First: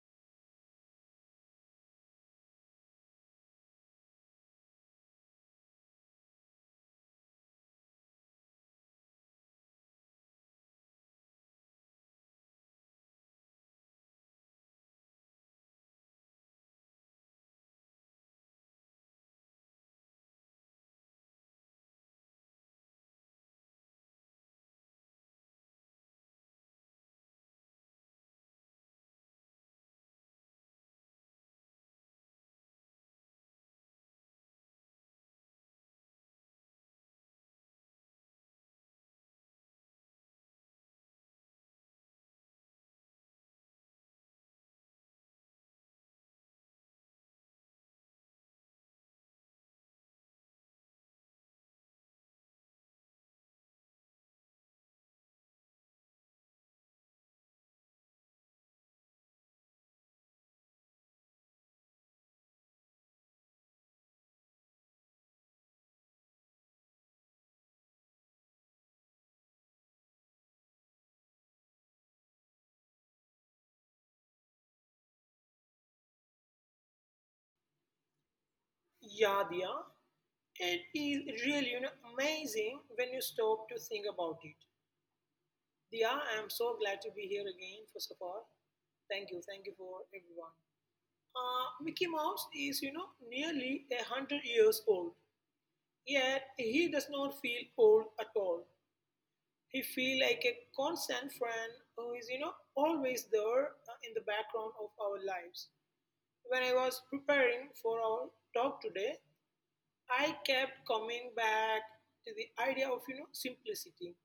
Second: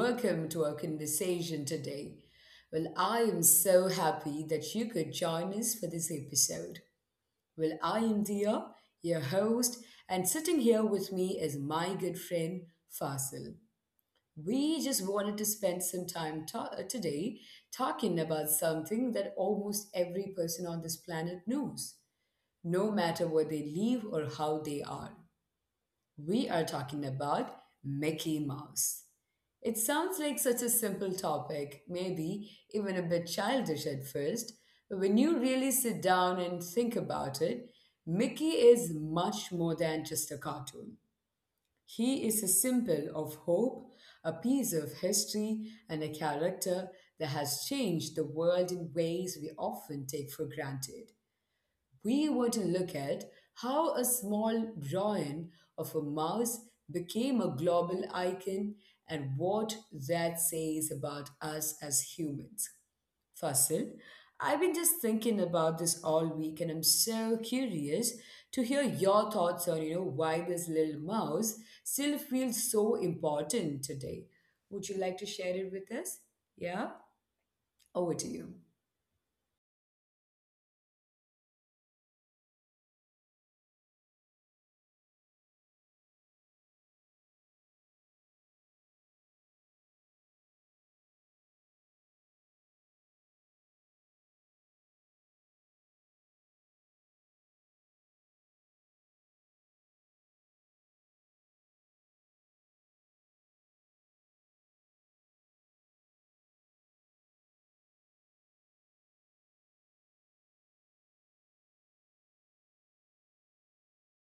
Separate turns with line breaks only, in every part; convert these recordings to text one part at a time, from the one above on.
welcome to our conversation today. I am so happy that you could join us for this episode. I am Dia, your host, and sitting here with me is my good friend Fasil. We just wanted to spend some time today talking about something that almost every person on this planet knows, no matter where they live or how they are. We are talking about Mickey Mouse. It sounds like such a simple topic, maybe even a bit childish at first, but when you really sit down and think about it, Mickey is much more than just a cartoon. He is a symbol of hope, a piece of history, and a character that has changed the world in ways we often take for granted. We were to look at how a small drawing of a mouse became a global icon and what that says about us as humans. Fasil, I've been just thinking about this all week and I'm so curious to hear your thoughts on, you know, why this little mouse still feels so important today. Would you like to share it with us? Yeah? Over to you.
Yadnya. It is really amazing when you stop to think about it. Diya, I am so glad to be here again, first of all. Thank you for everyone. Mickey Mouse is, you know, nearly a hundred years old, yet he does not feel old at all. He feels like a constant friend who is, you know, always there in the background of our lives. When I was preparing for our talk today, I kept coming back to the idea of simplicity.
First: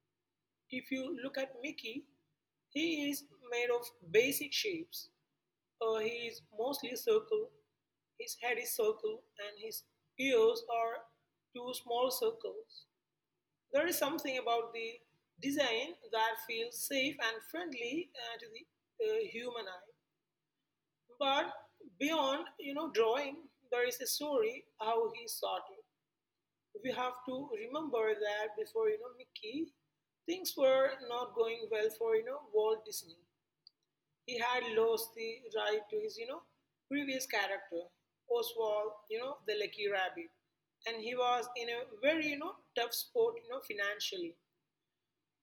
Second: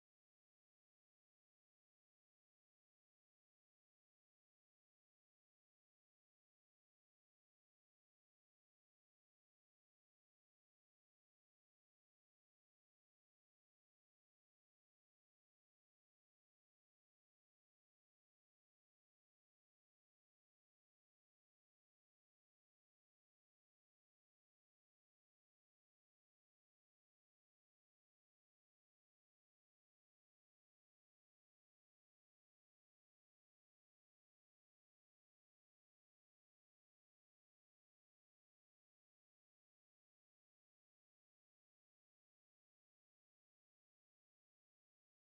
If you look at Mickey, he is made of basic shapes. He is mostly circle. His head is circle, and his ears are two small circles. There is something about the design that feels safe and friendly to the human eye. But beyond drawing, there is a story how he started. We have to remember that before Mickey, things were not going well for Walt Disney. He had lost the right to his previous character Oswald, you know the Lucky Rabbit, and he was in a very tough spot financially.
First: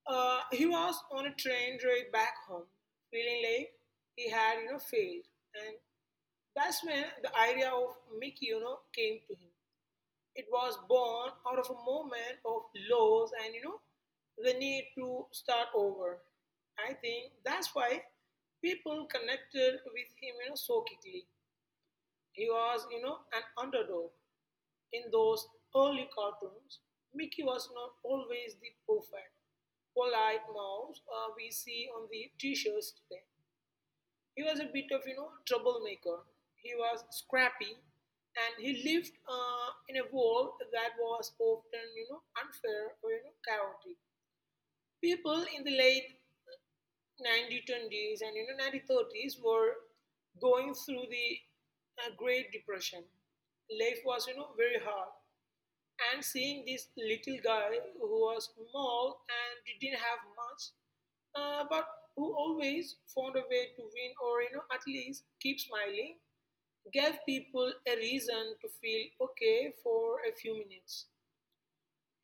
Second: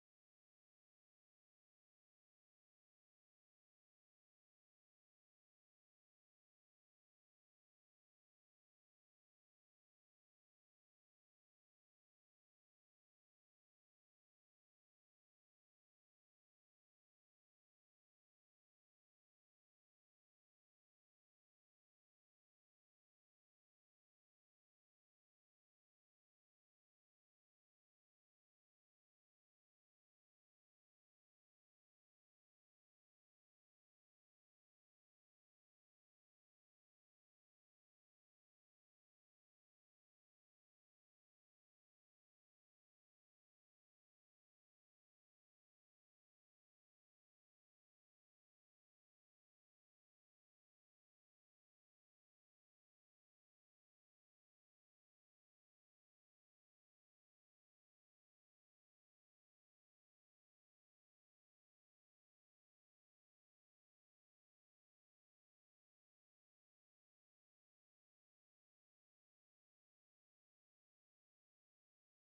He was on a train ride back home, feeling like he had failed, and that's when the idea of Mickey came to him. It was born out of a moment of loss and the need to start over. I think that's why people connected with him so quickly. He was an underdog in those early cartoons. Mickey was not always the perfect, polite mouse we see on the t-shirts today. He was a bit of troublemaker. He was scrappy, and he lived in a world that was often unfair or chaotic. People in the late 1920s and 1930s were going through the Great Depression. Life was very hard. And seeing this little guy who was small and didn't have much, but who always found a way to win or at least keep smiling, gave people a reason to feel okay for a few minutes.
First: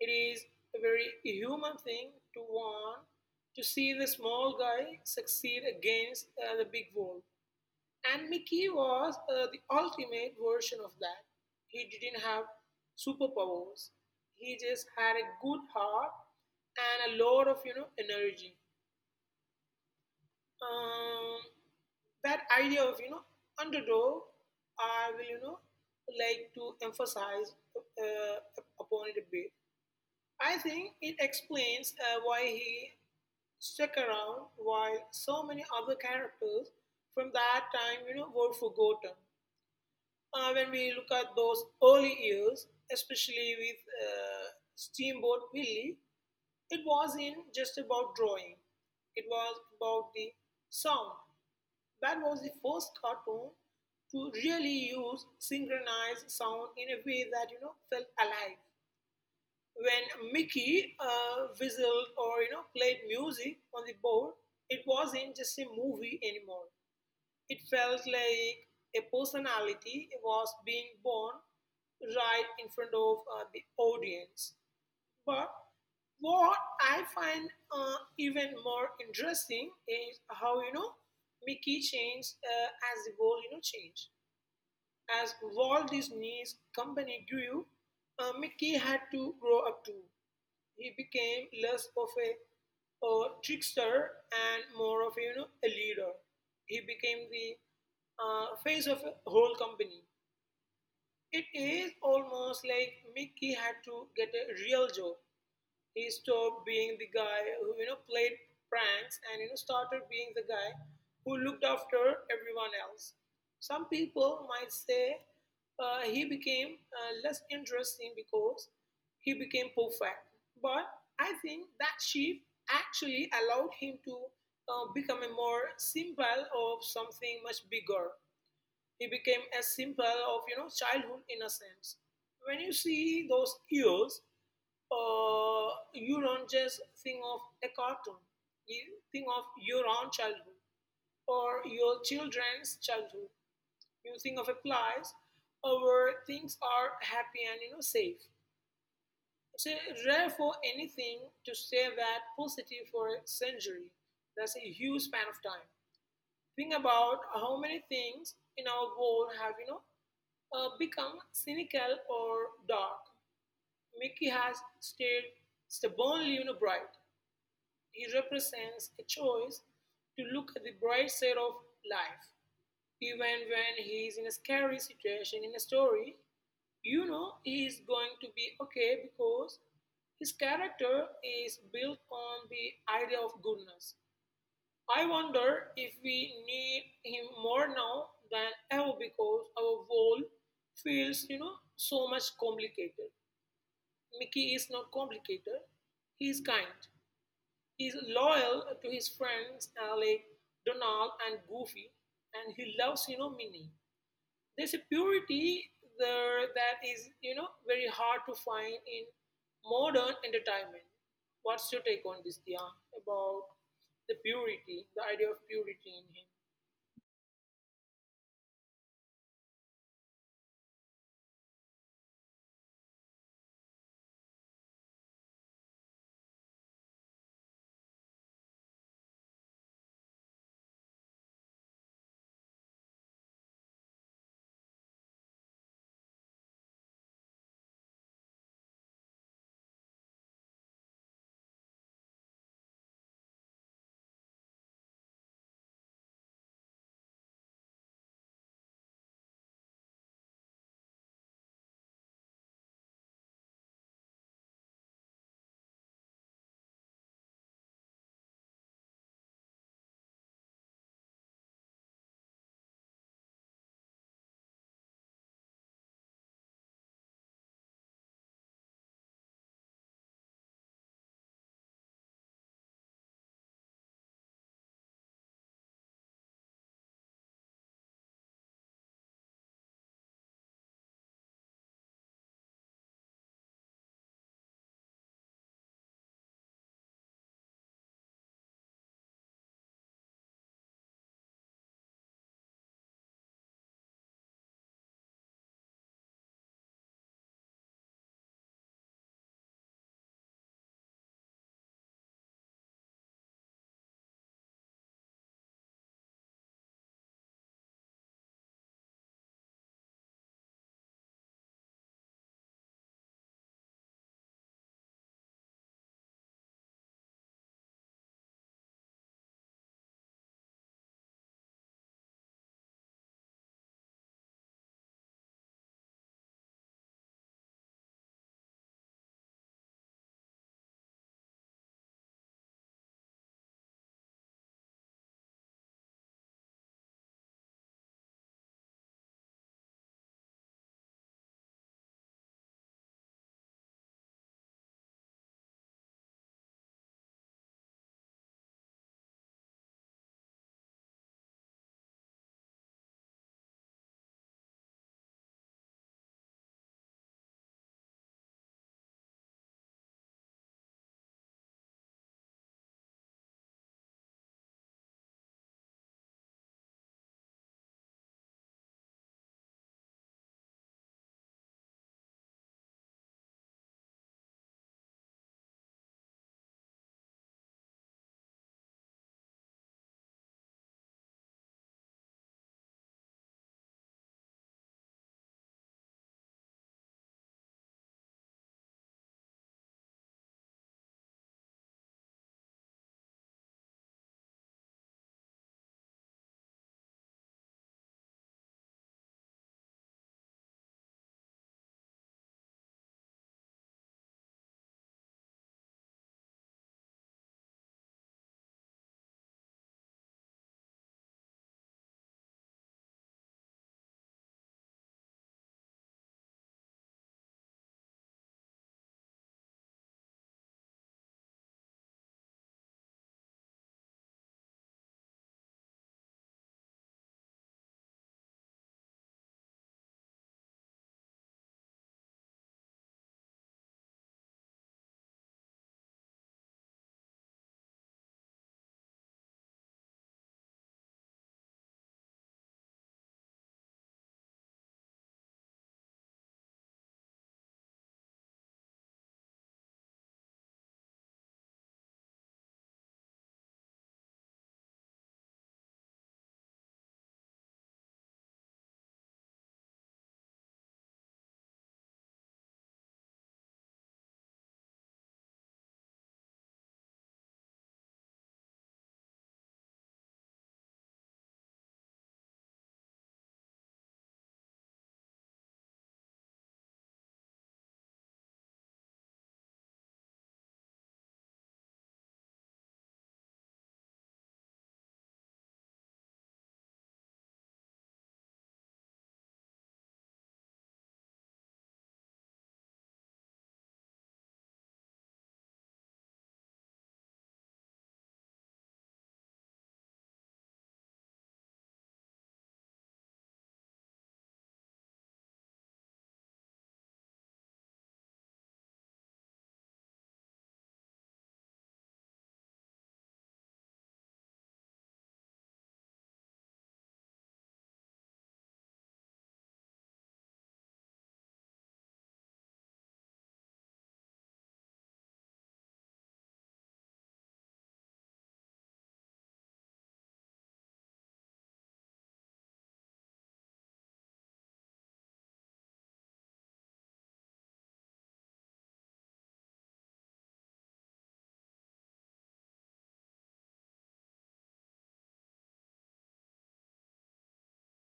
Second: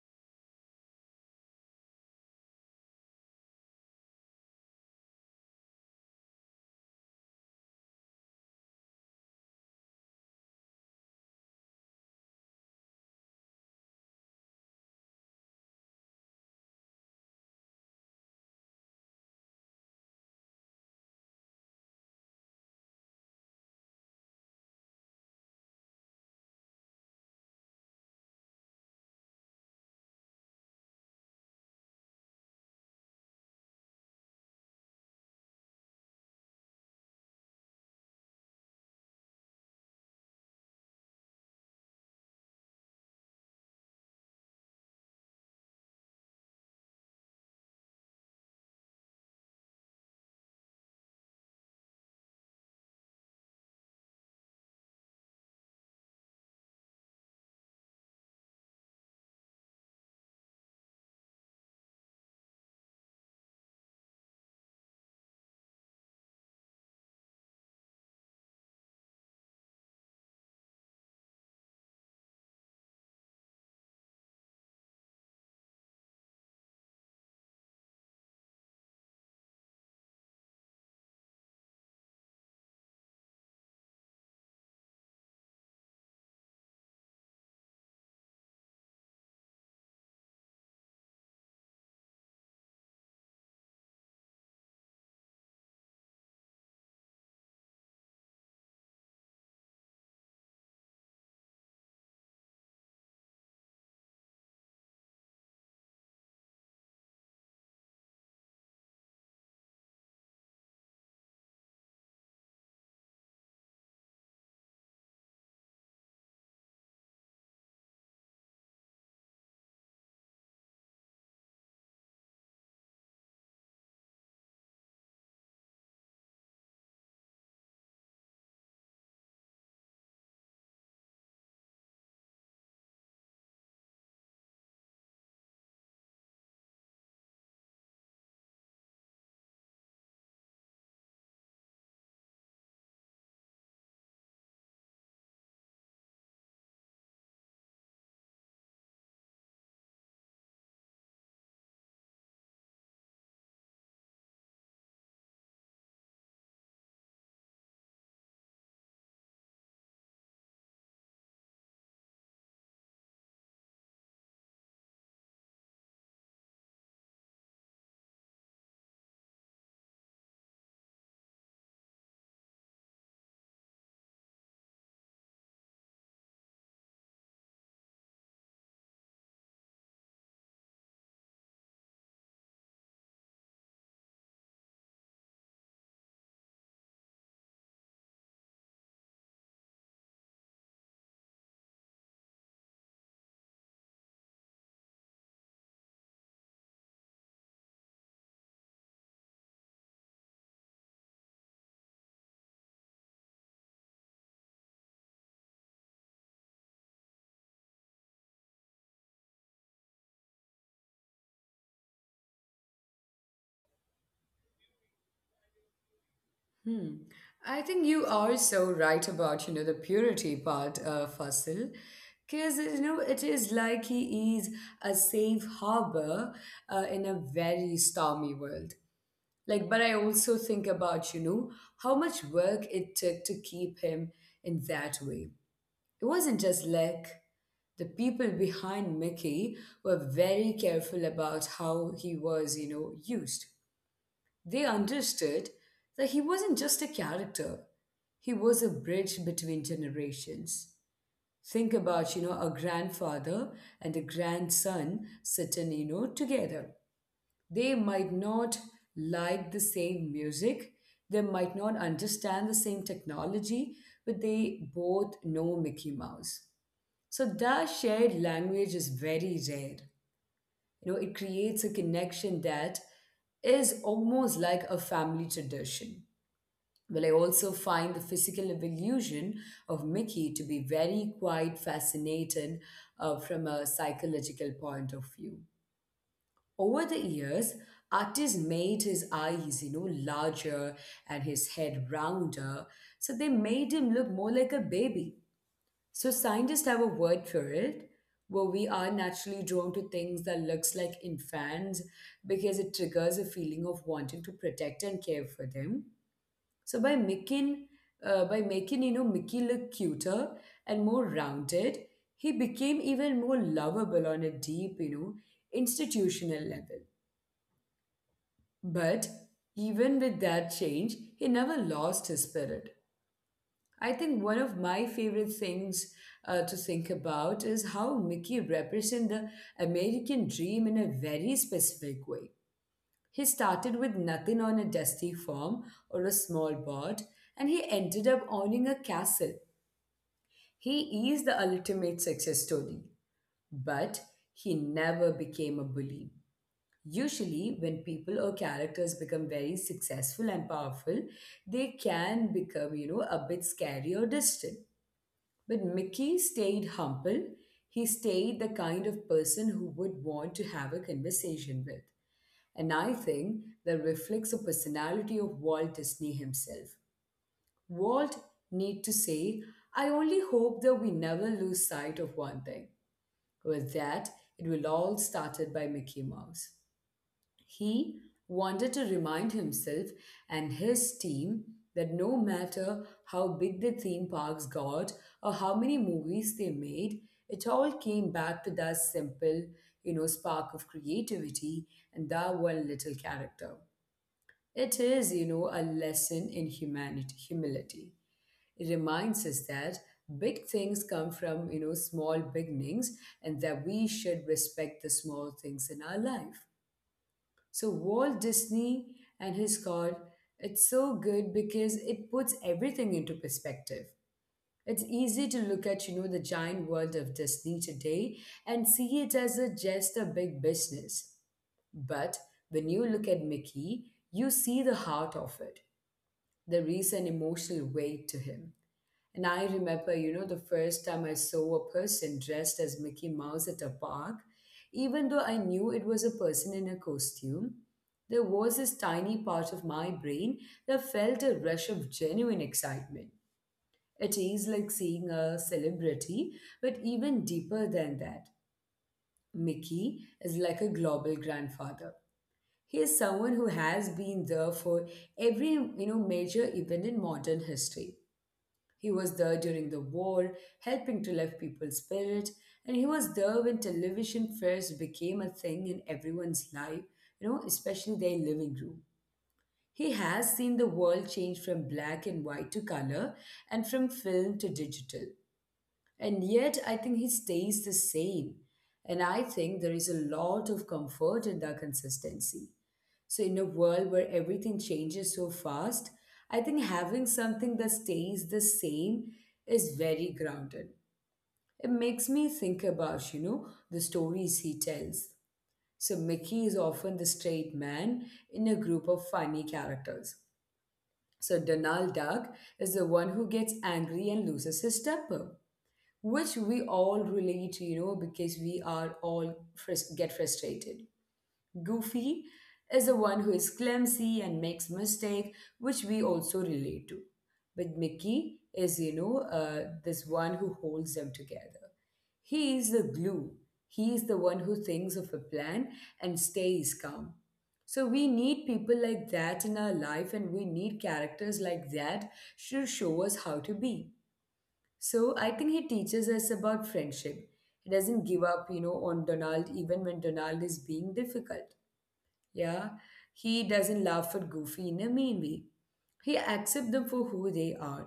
It is a very human thing to want to see the small guy succeed against the big world. And Mickey was the ultimate version of that. He didn't have superpowers. He just had a good heart and a lot of energy. Um, that idea of underdog, I will like to emphasize upon it a bit. I think it explains why he stuck around, why so many other characters from that time were forgotten. When we look at those early years, especially with uh, Steamboat Willie, it was in just about drawing. It was about the sound. That was the first cartoon to really use synchronized sound in a way that felt alive. When Mickey whistled or played music on the board, it wasn't just a movie anymore. It felt like a personality was being born right in front of the audience. But what I find even more interesting is how Mickey changed as the world changed. As Walt Disney's company grew, Mickey had to grow up too. He became less of a trickster and more of a, you know, a leader. He became the face of a whole company. It is almost like Mickey had to get a real job. He stopped being the guy who played pranks and started being the guy who looked after everyone else. Some people might say he became less interesting because he became perfect, but I think that shift actually allowed him to become a more symbol of something much bigger. He became a symbol of childhood innocence. When you see those ears, you don't just think of a cartoon. You think of your own childhood or your children's childhood. You think of a place where things are happy and safe. It's rare for anything to stay that positive for a century. That's a huge span of time. Think about how many things in our world have, you know, become cynical or dark. Mickey has stayed stubbornly, you know, bright. He represents a choice to look at the bright side of life. Even when he is in a scary situation in a story, you know he is going to be okay because his character is built on the idea of goodness. I wonder if we need him more now than ever because our world feels, you know, so much complicated. Mickey is not complicated. He is kind. He is loyal to his friends like Donald and Goofy, and he loves, you know, Minnie. There's a purity there that is, you know, very hard to find in modern entertainment. What's your take on this, Dia, about the purity, the idea of purity in him?
Hmm. I think you are so right about, you know, the purity part, Fasil. Because, you know, it is like he is a safe harbor in a very stormy world. Like, but I also think about, you know, how much work it took to keep him in that way. It wasn't just luck. The people behind Mickey were very careful about how he was, you know, used. They understood that he wasn't just a character, he was a bridge between generations. Think about, you know, a grandfather and a grandson sitting, you know, together. They might not like the same music, they might not understand the same technology, but they both know Mickey Mouse. So that shared language is very rare. You know, it creates a connection that is almost like a family tradition. Well, I also find the physical evolution of Mickey to be very quite fascinating from a psychological point of view. Over the years, artists made his eyes, you know, larger and his head rounder, so they made him look more like a baby. So scientists have a word for it, where we are naturally drawn to things that looks like infants because it triggers a feeling of wanting to protect and care for them. So by making you know Mickey look cuter and more rounded, he became even more lovable on a deep you know institutional level. But even with that change, he never lost his spirit. I think one of my favorite things to think about is how Mickey represents the American dream in a very specific way. He started with nothing on a dusty farm or a small boat, and he ended up owning a castle. He is the ultimate success story, but he never became a bully. Usually, when people or characters become very successful and powerful, they can become, you know, a bit scary or distant. But Mickey stayed humble. He stayed the kind of person who would want to have a conversation with. And I think that reflects the personality of Walt Disney himself. Walt need to say, I only hope that we never lose sight of one thing. With that, it will all started by Mickey Mouse. He wanted to remind himself and his team that no matter how big the theme parks got or how many movies they made, it all came back to that simple, you know, spark of creativity and that one little character. It is, you know, a lesson in humanity, humility. It reminds us that big things come from, you know, small beginnings and that we should respect the small things in our life. So Walt Disney and his card, it's so good because it puts everything into perspective. It's easy to look at, you know, the giant world of Disney today and see it as a, just a big business. But when you look at Mickey, you see the heart of it. There is an emotional weight to him. And I remember, you know, the first time I saw a person dressed as Mickey Mouse at a park, even though I knew it was a person in a costume, there was this tiny part of my brain that felt a rush of genuine excitement. It is like seeing a celebrity, but even deeper than that, Mickey is like a global grandfather. He is someone who has been there for every you know major event in modern history. He was there during the war, helping to lift people's spirit, and he was there when television first became a thing in everyone's life, you know, especially their living room. He has seen the world change from black and white to color and from film to digital. And yet, I think he stays the same. And I think there is a lot of comfort in that consistency. So, in a world where everything changes so fast, I think having something that stays the same is very grounded. It makes me think about, you know, the stories he tells. So, Mickey is often the straight man in a group of funny characters. So, Donald Duck is the one who gets angry and loses his temper, which we all relate to, you know, because we are all get frustrated. Goofy is the one who is clumsy and makes mistake, which we also relate to. But Mickey is, you know, this one who holds them together. He is the glue. He is the one who thinks of a plan and stays calm. So we need people like that in our life, and we need characters like that to show us how to be. So I think he teaches us about friendship. He doesn't give up, you know, on Donald even when Donald is being difficult. Yeah, he doesn't laugh at Goofy in a mean way. He accepts them for who they are.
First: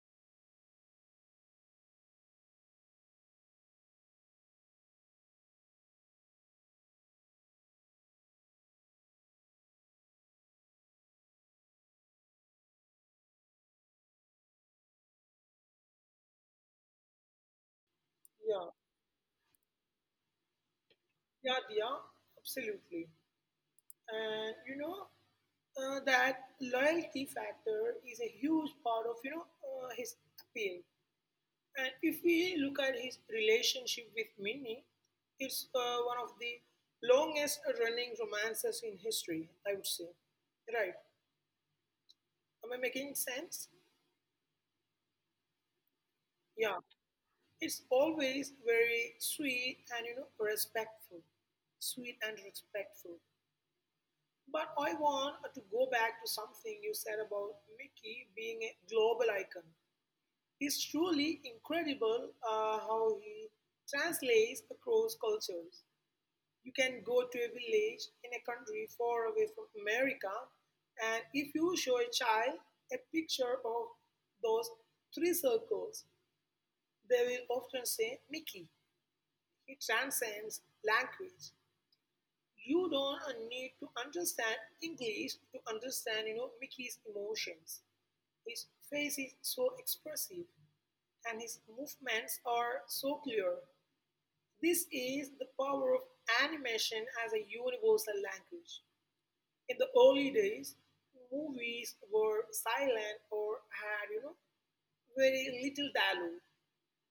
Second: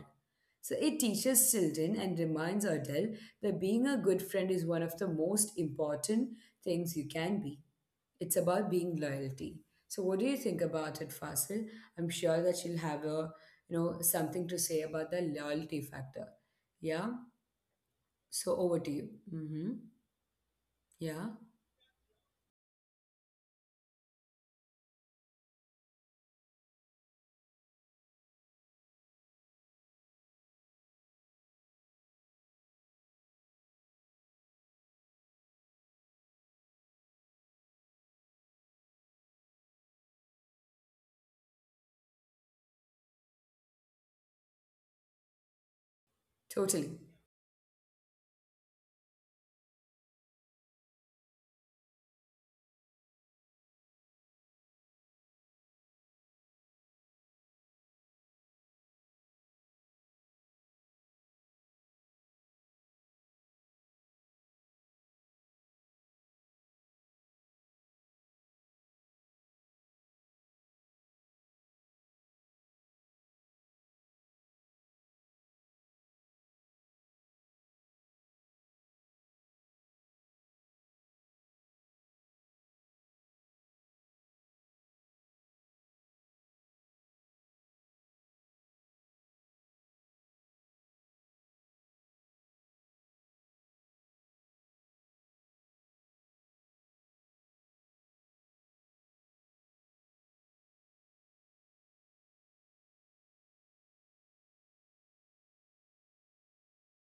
So it teaches children and reminds adults that being a good friend is one of the most important things you can be. It's about being loyalty. So what do you think about it, Fasil? I'm sure that she will have a you know something to say about the loyalty factor. Yeah. So
Yeah,
over to you. Mm-hmm. Yeah.
yeah, yeah, absolutely. And that loyalty factor is a huge part of his appeal. And if we look at his relationship with Minnie, it's one of the longest running romances in history. I would say, right? Am I making sense? Yeah,
Totally.
it's always very sweet and respectful, sweet and respectful. But I want to go back to something you said about Mickey being a global icon. It's truly incredible how he translates across cultures. You can go to a village in a country far away from America, and if you show a child a picture of those three circles, they will often say, Mickey. He transcends language. You don't need to understand English to understand, you know, Mickey's emotions. His face is so expressive and his movements are so clear. This is the power of animation as a universal language. In the early days, movies were silent or had, you know, very little dialogue.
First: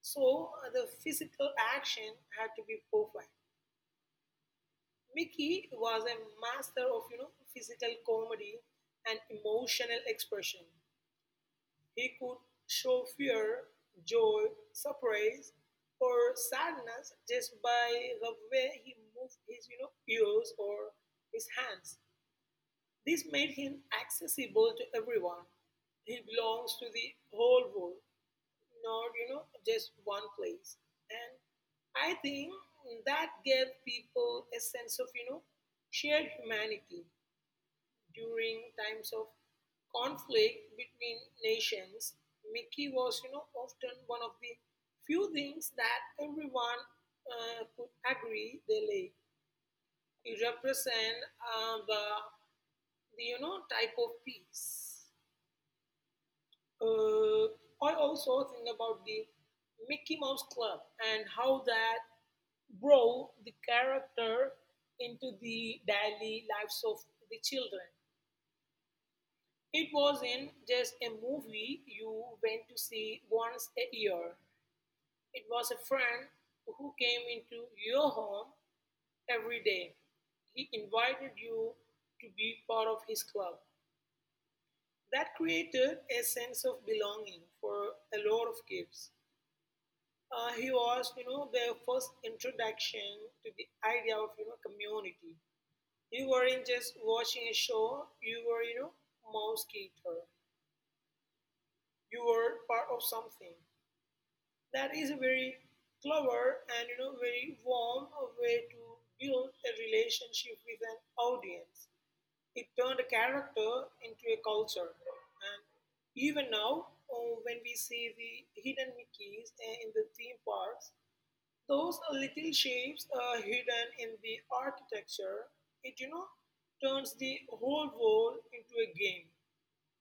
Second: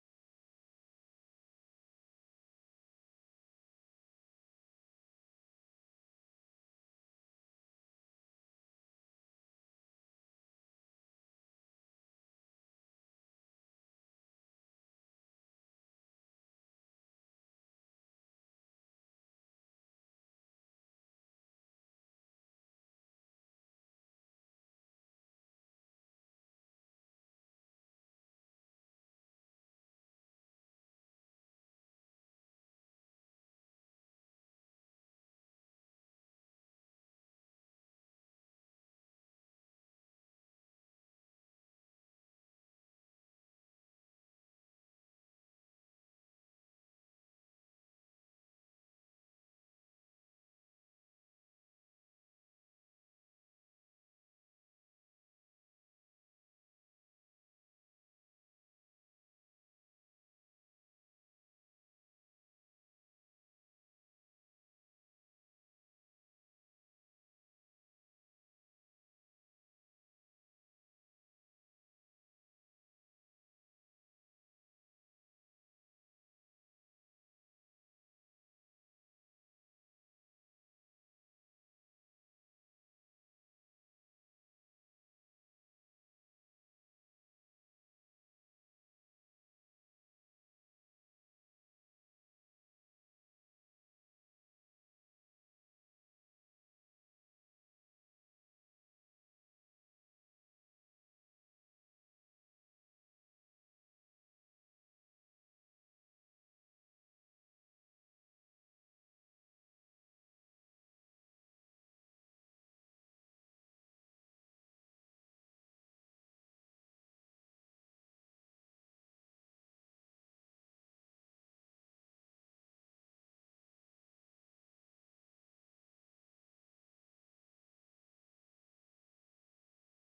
So the physical action had to be perfect. Mickey was a master of physical comedy and emotional expression. He could show fear, joy, surprise, or sadness just by the way he moved his ears or his hands. This made him accessible to everyone. He belongs to the whole world, not just one place, and I think that gave people a sense of shared humanity. During times of conflict between nations, Mickey was often one of the few things that everyone could agree they like. It represent the type of peace. Uh, I also think about the Mickey Mouse Club and how that brought the character into the daily lives of the children. It wasn't just a movie you went to see once a year, it was a friend who came into your home every day. He invited you to be part of his club. That created a sense of belonging for a lot of kids. He was, you know, their first introduction to the idea of, you know, community. You weren't just watching a show, you were, you know, mouse. You were part of something. That is a very clever and, you know, very warm way to build a relationship with an audience. It turned a character into a culture. And even now, when we see the hidden Mickeys in the theme parks, those little shapes are hidden in the architecture. It, you know, turns the whole wall into a game.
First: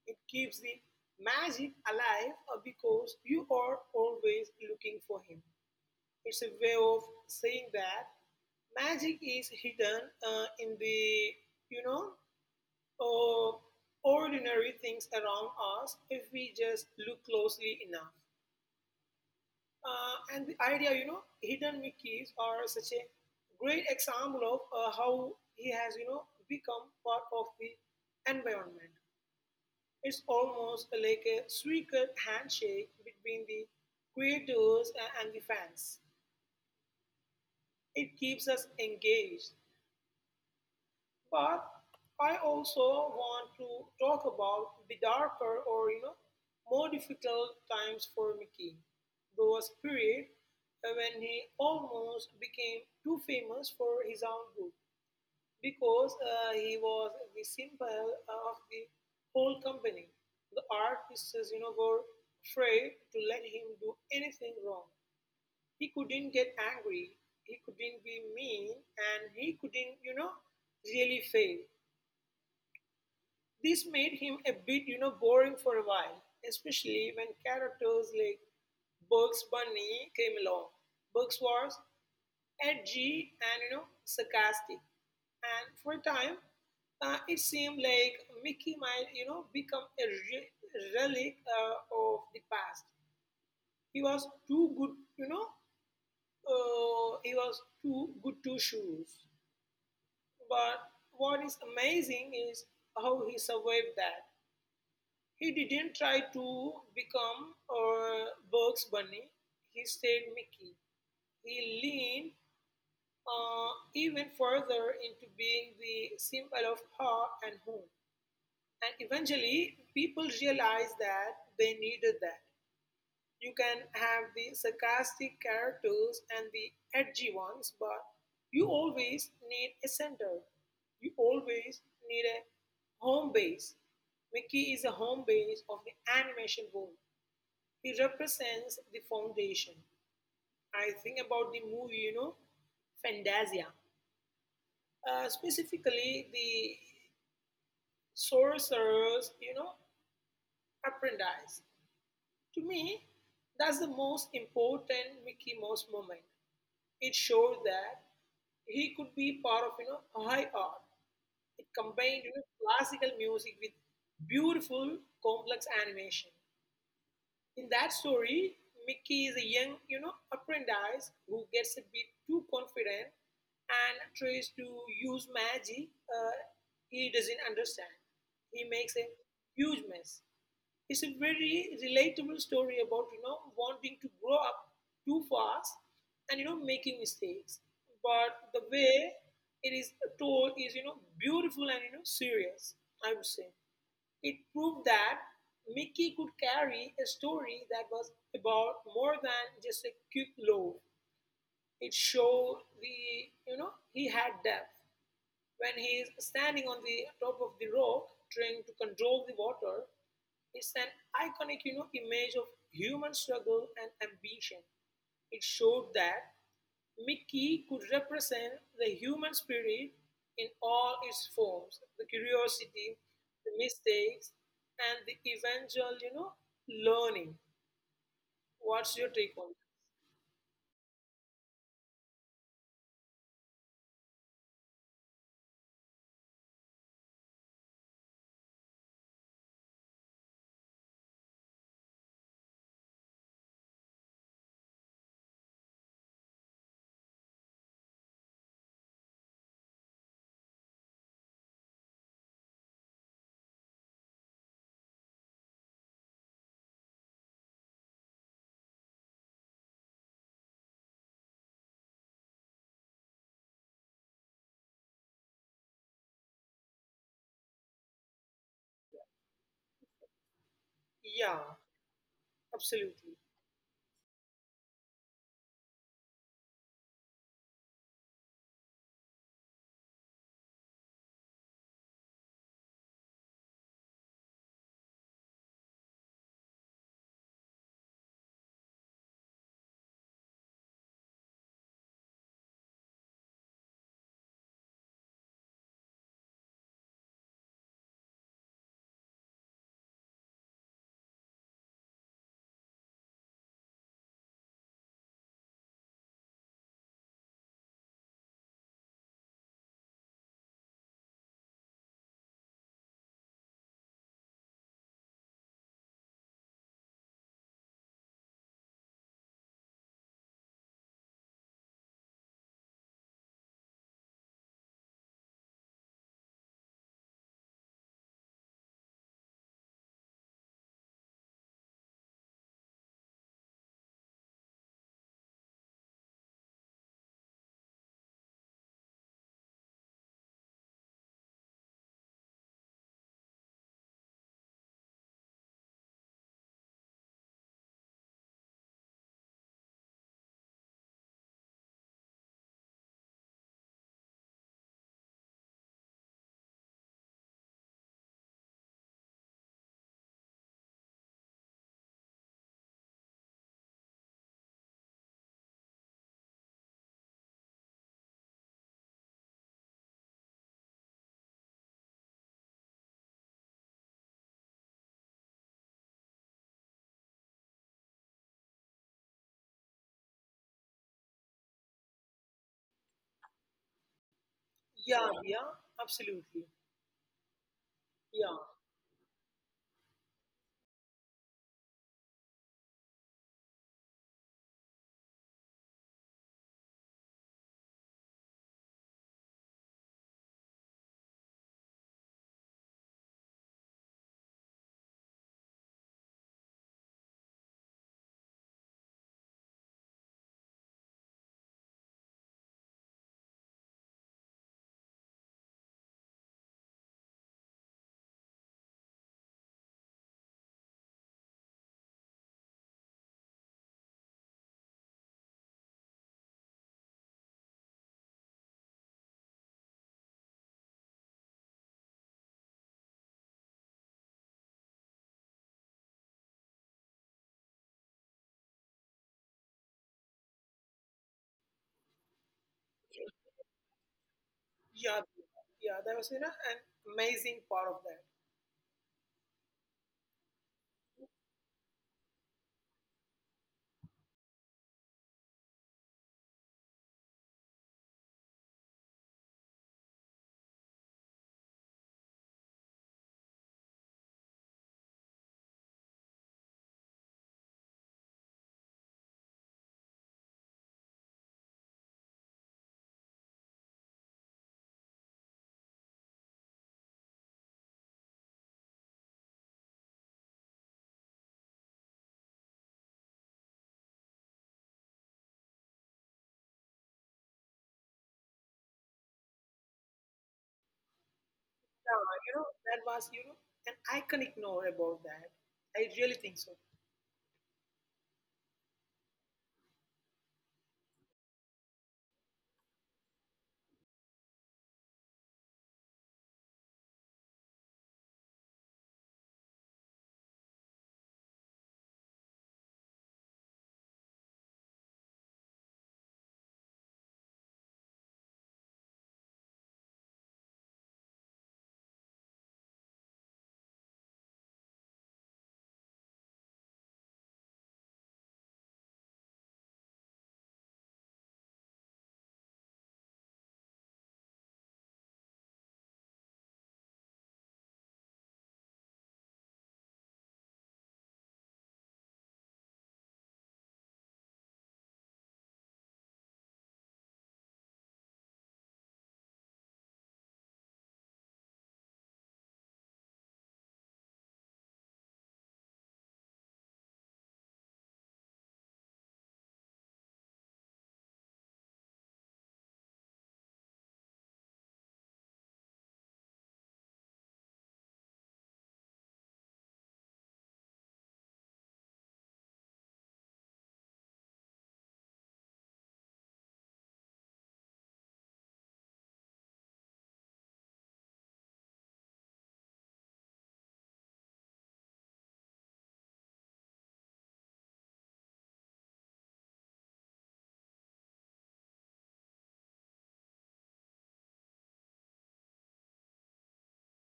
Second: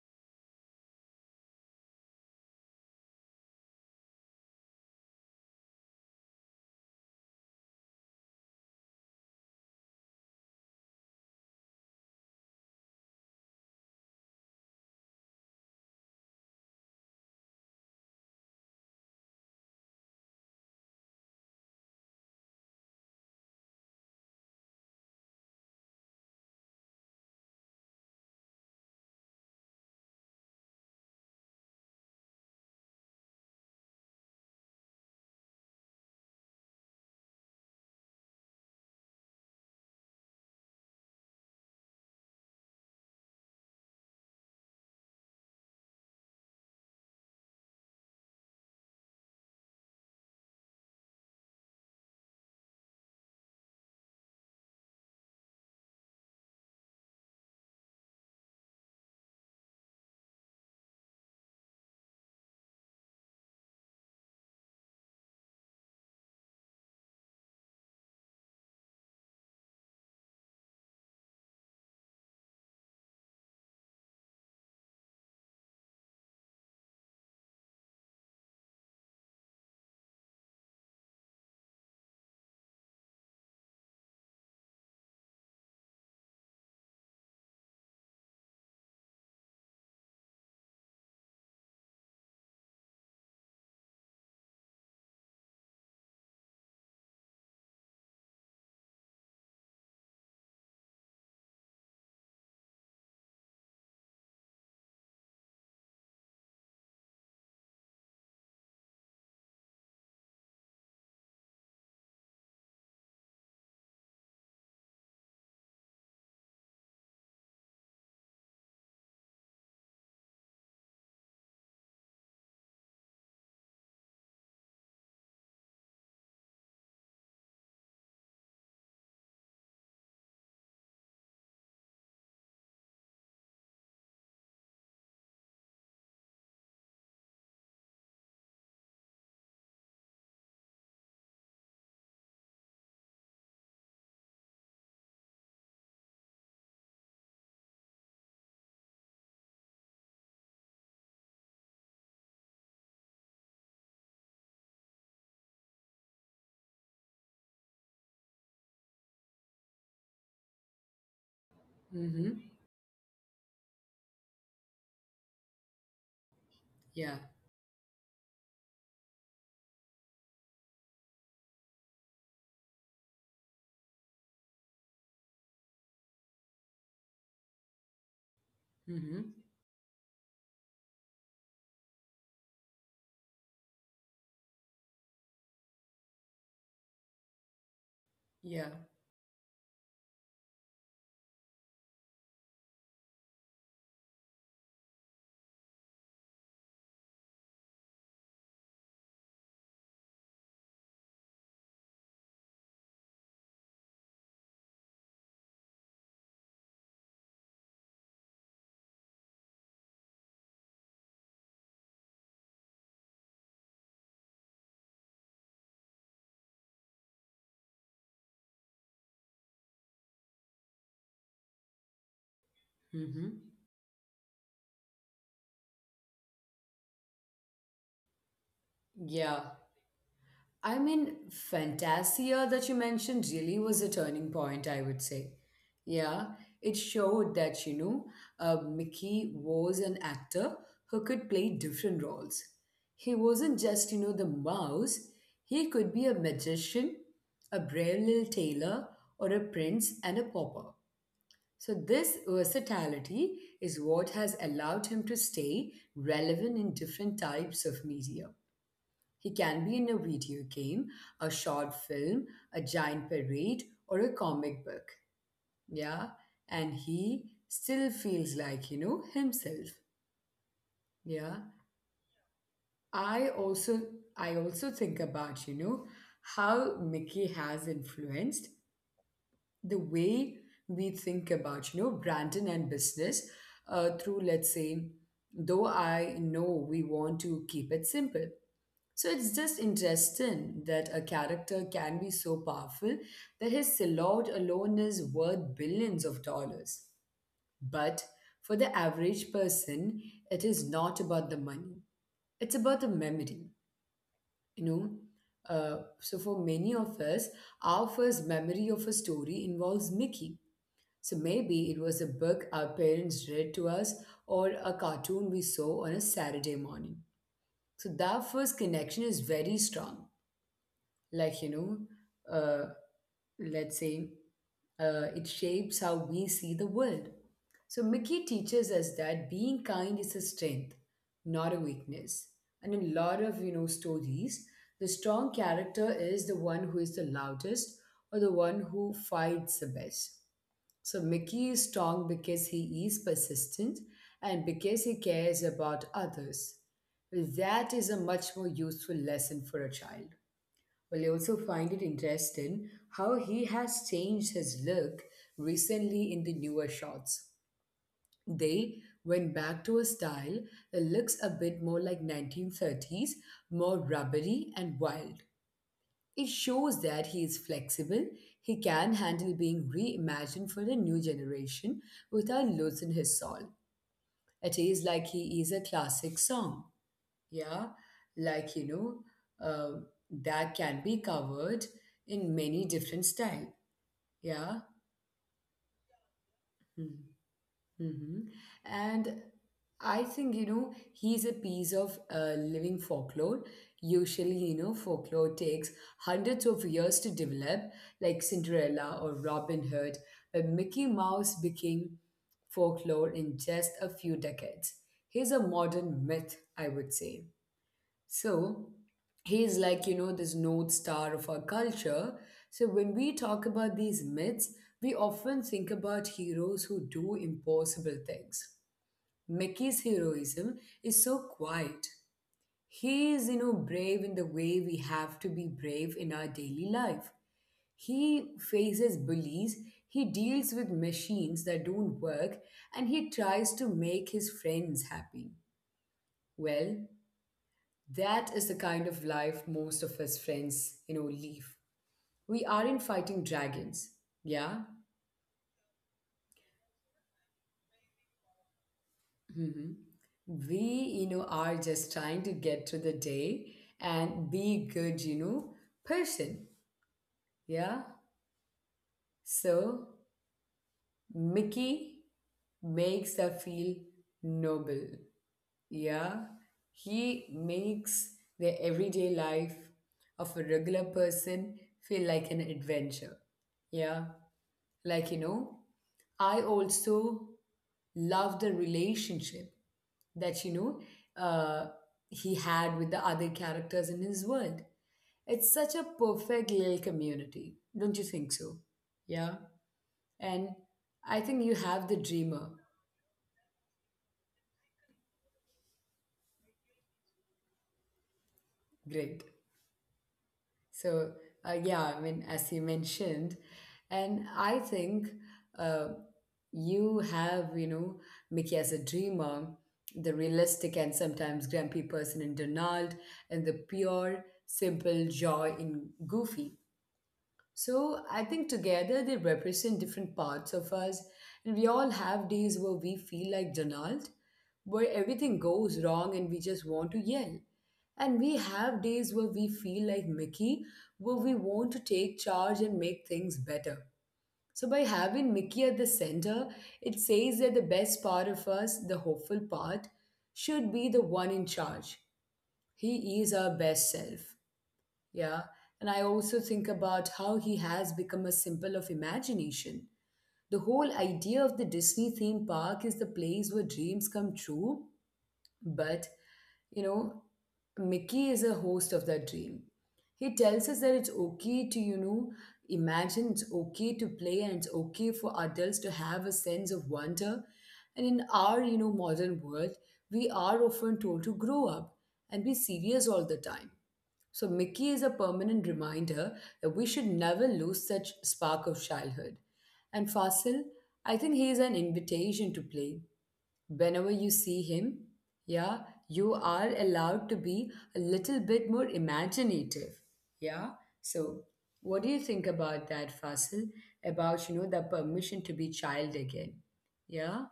It keeps the magic alive because you are always looking for him. It's a way of saying that magic is hidden in the, you know, uh, ordinary things around us if we just look closely enough. And the idea, you know, hidden Mickeys are such a great example of how he has, you know, become part of the environment. It's almost like a secret handshake between the creators and the fans. It keeps us engaged. But I also want to talk about the darker or more difficult times for Mickey. There was a period when he almost became too famous for his own good because he was the symbol of the whole company. The artists, you know, were afraid to let him do anything wrong. He couldn't get angry. He couldn't be mean, and he couldn't, you know, really fail. This made him a bit, you know, boring for a while, especially when characters like Bugs Bunny came along. Bugs was edgy and, you know, sarcastic. And for a time, it seemed like Mickey might, you know, become a relic of the past. He was too good, you know, he was too good to shoes. But what is amazing is how he survived that. He didn't try to become Bugs Bunny, he stayed Mickey. He leaned even further into being the symbol of her and home. And eventually, people realized that they needed that. You can have the sarcastic characters and the edgy ones, but you always need a center. You always need a home base. Mickey is a home base of the animation world. He represents the foundation. I think about the movie, Fantasia, specifically the sorcerer's apprentice. To me, that's the most important Mickey Mouse moment. It showed that he could be part of, high art. It combined,
Mm-hmm.
classical music with beautiful, complex animation.
Yeah.
In that story, Mickey is a young, apprentice who gets a bit too confident and tries to use magic, he doesn't understand. He makes a
Mm-hmm.
huge mess. It's a very relatable story about wanting to grow up too fast and making mistakes. But the
Yeah.
way it is told is beautiful and serious, I would say. It proved that Mickey could carry a story that was about more than just a quick laugh. It showed the he had depth. When he is standing on the top of the rock trying to control the water, it's an iconic image of human struggle and ambition. It showed that Mickey could represent the human spirit in all its forms: the curiosity, the
Mm-hmm.
mistakes, and the eventual, learning. What's your take
Yeah.
on it?
I mean, Fantasia that you mentioned really was a turning point, I would say. Yeah. It showed that, you know, Mickey was an actor who could play different roles. He wasn't just, you know, the mouse, he could be a magician, a brave little tailor, or a prince and a pauper. So, this versatility is what has allowed him to stay relevant in different types of media. He can be in a video game, a short film, a giant parade, or a comic book. Yeah. And he still feels like, you know, himself. Yeah.
Yeah,
I
absolutely.
also I also think about, you know, how Mickey has influenced the way we think about, you know, Brandon and business through, let's say, though I know we want to keep it simple. So it's just interesting that a character can be so powerful that his silhouette alone is worth billions of dollars. But for the average person, it is not about the money. It's about the memory, you know. So for many of us, our first memory of a story involves Mickey. So maybe it was a book our parents read to us or a cartoon we saw on a Saturday morning. So that first connection is very strong like you know uh, let's say it shapes how we see the world. So Mickey teaches us that being kind is a strength, not a weakness. And in a lot of you know stories, the strong character is the one who is the loudest or the one who fights the best. So Mickey is strong because he is persistent and because he cares about others. That is a much more useful lesson for a child. Well, I also find it interesting how he has changed his look recently in the newer shots. They went back to a style that looks a bit more like 1930s, more rubbery and wild. It shows that he is flexible, he can handle being reimagined for a new generation without losing his soul. It is like he is a classic song. Yeah, like you know, that can be covered in many different style. Yeah.
Yeah, yeah, absolutely.
Mm-hmm. Mm-hmm.
Yeah,
And I think, you know, he's a piece of living folklore. Usually, you know, folklore takes hundreds of years to develop, like Cinderella or Robin Hood, but Mickey Mouse became folklore in just a few decades. He's a modern myth, I would say. So he's like, you know, this North Star of our culture. So when we talk about these myths, we often think about heroes who do impossible things. Mickey's heroism is so quiet. He is, you know, brave in the way we have to be brave in our daily life. He faces bullies, he deals with machines that don't work, and he tries to make his friends happy. Well, that is the kind of life most of us friends, you know, live. We aren't fighting dragons, yeah?
yeah, yeah. That was, an amazing part of that.
We, you know, are just trying to get through the day and be good, you know, person, yeah? So, Mickey makes us feel noble, yeah? He makes the everyday life of a regular person feel like an adventure, yeah? Like, you know, I also love the relationship that he had with the other characters in his world. It's such a perfect little community, don't you think so? Yeah, and I think you have the
Yeah,
dreamer.
you know, that was, an iconic note about that. I really think so.
Great. So, yeah, I mean, as you mentioned, and I think uh, you have, you know, Mickey as a dreamer, the realistic and sometimes grumpy person in Donald, and the pure, simple joy in Goofy. So I think together they represent different parts of us, and we all have days where we feel like Donald, where everything goes wrong and we just want to yell. And we have days where we feel like Mickey, where we want to take charge and make things better. So by having Mickey at the center, it says that the best part of us, the hopeful part, should be the one in charge. He is our best self. Yeah. And I also think about how he has become a symbol of imagination. The whole idea of the Disney theme park is the place where dreams come true. But, you know, Mickey is a host of that dream. He tells us that it's okay to, you know, imagine, it's okay to play, and it's okay for adults to have a sense of wonder. And in our, you know, modern world, we are often told to grow up and be serious all the time. So Mickey is a permanent reminder that we should never lose such spark of childhood. And Fasil, I think he is an invitation to play. Whenever you see him, yeah, you are allowed to be a little bit more imaginative. Yeah. So what do you think about that, Fasil? About, you know, the permission to be child again. Yeah?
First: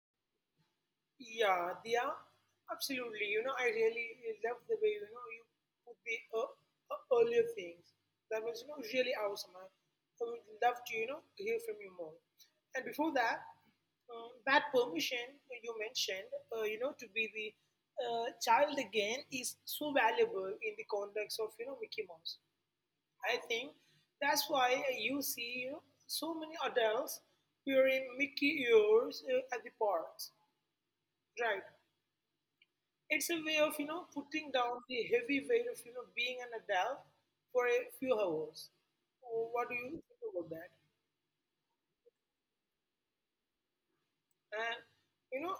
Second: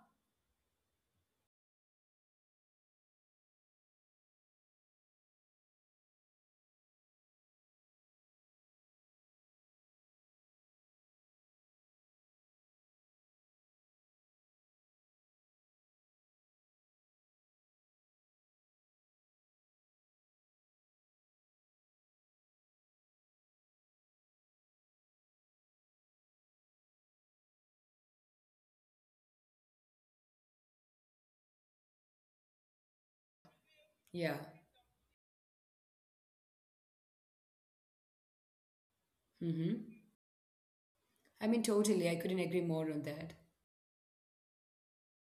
Yeah, Diya, absolutely. You know, I really love the way you put the earlier things. That was really awesome. I would love to hear from you more. And before that, that permission you mentioned, you know, to be the child again is so valuable in the context of Mickey Mouse. I think that's why you see so many adults wearing Mickey ears at the parks, right? It's a way of putting
Yeah.
down the heavy weight of being an adult for a few hours. Oh, what do you think
Mm-hmm.
about that?
I mean, totally. I couldn't agree more on that.
And you know,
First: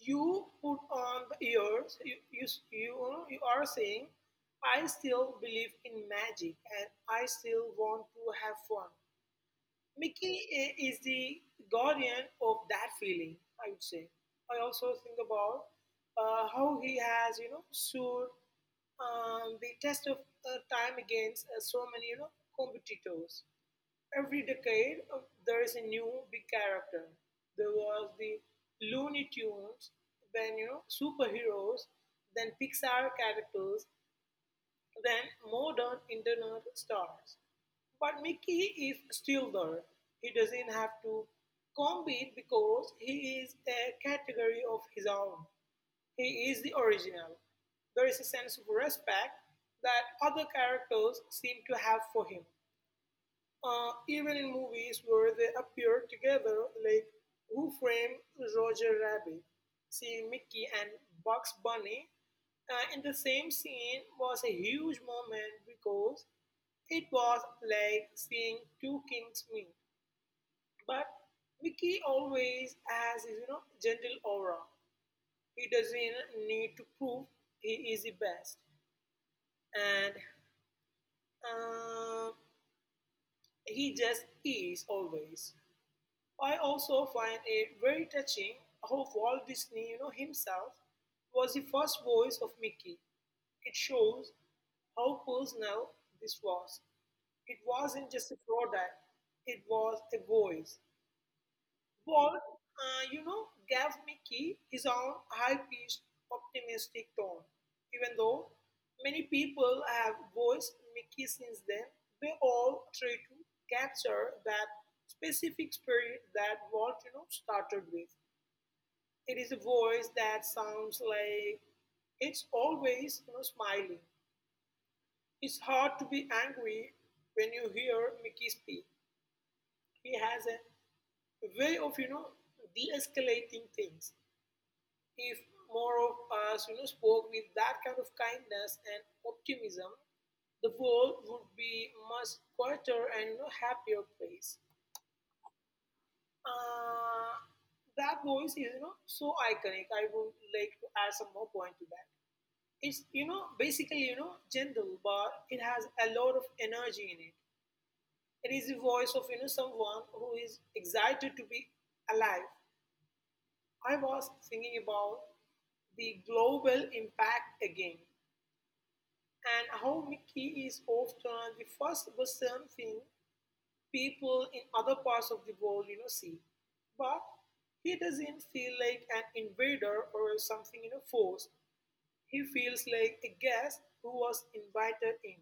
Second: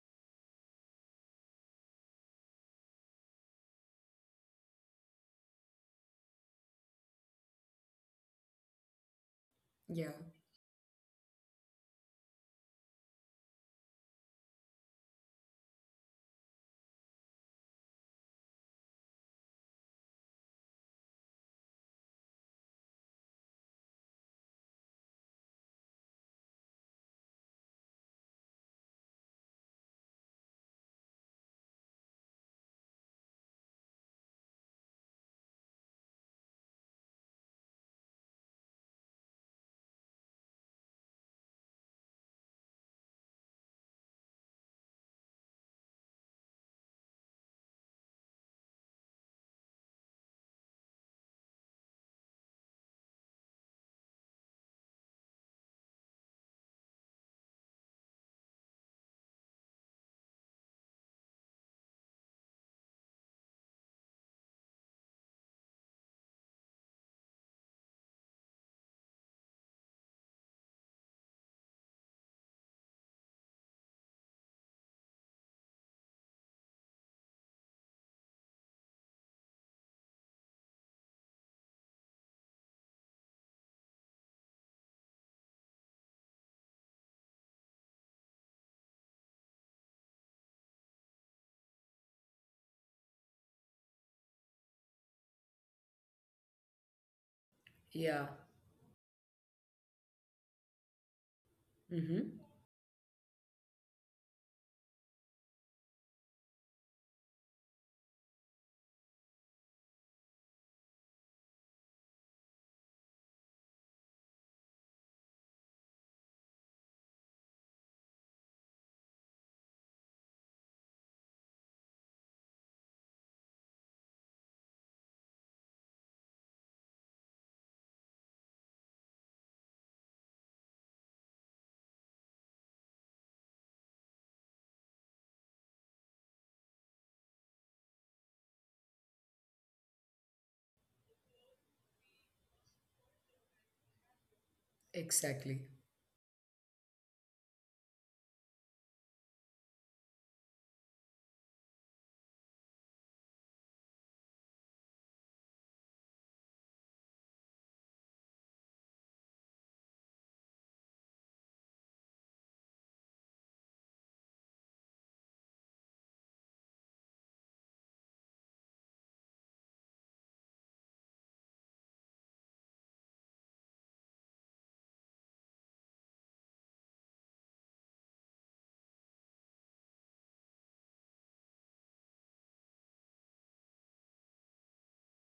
you put on the ears. You know, you are saying, I still believe in magic and I still want to have fun.
Yeah.
Mickey is the guardian of that feeling, I would say. I also think about how he has, you know, stood the test of time against so many, competitors. Every decade, there is a new big character. There was the Looney Tunes, then, superheroes, then Pixar characters, than modern internet stars. But Mickey is still there. He doesn't have to compete because he is a category of his own. He is the original. There is a sense of respect that other characters seem to have for him, even in movies where they appear together, like Who Framed Roger Rabbit? Seeing Mickey and Bugs Bunny in the same scene was a huge moment because it was like seeing two kings meet. But Mickey always has his, gentle aura. He doesn't need to prove he is the best, and uh, he just is, always. I also find it very touching how Walt Disney, himself was the first voice of Mickey. It shows how personal this was. It wasn't just
Yeah.
a product, it was a voice. Paul,
Mm-hmm.
you know, gave Mickey his own high-pitched, optimistic tone. Even though many people have voiced Mickey since then, they all try to capture that specific spirit that Walt, started with. It is a voice that sounds like it's always, smiling. It's hard to be angry when you hear Mickey speak. He has a way of, de-escalating things. If more of us, spoke with that kind of kindness and optimism, the world would be much quieter and happier place.
Exactly.
Uh, that voice is so iconic. I would like to add some more point to that. It's basically gentle, but it has a lot of energy in it. It is the voice of someone who is excited to be alive. I was thinking about the global impact again and how Mickey is often the first person thing people in other parts of the world, see. But he doesn't feel like an invader or something, forced. He feels like a guest who was invited in.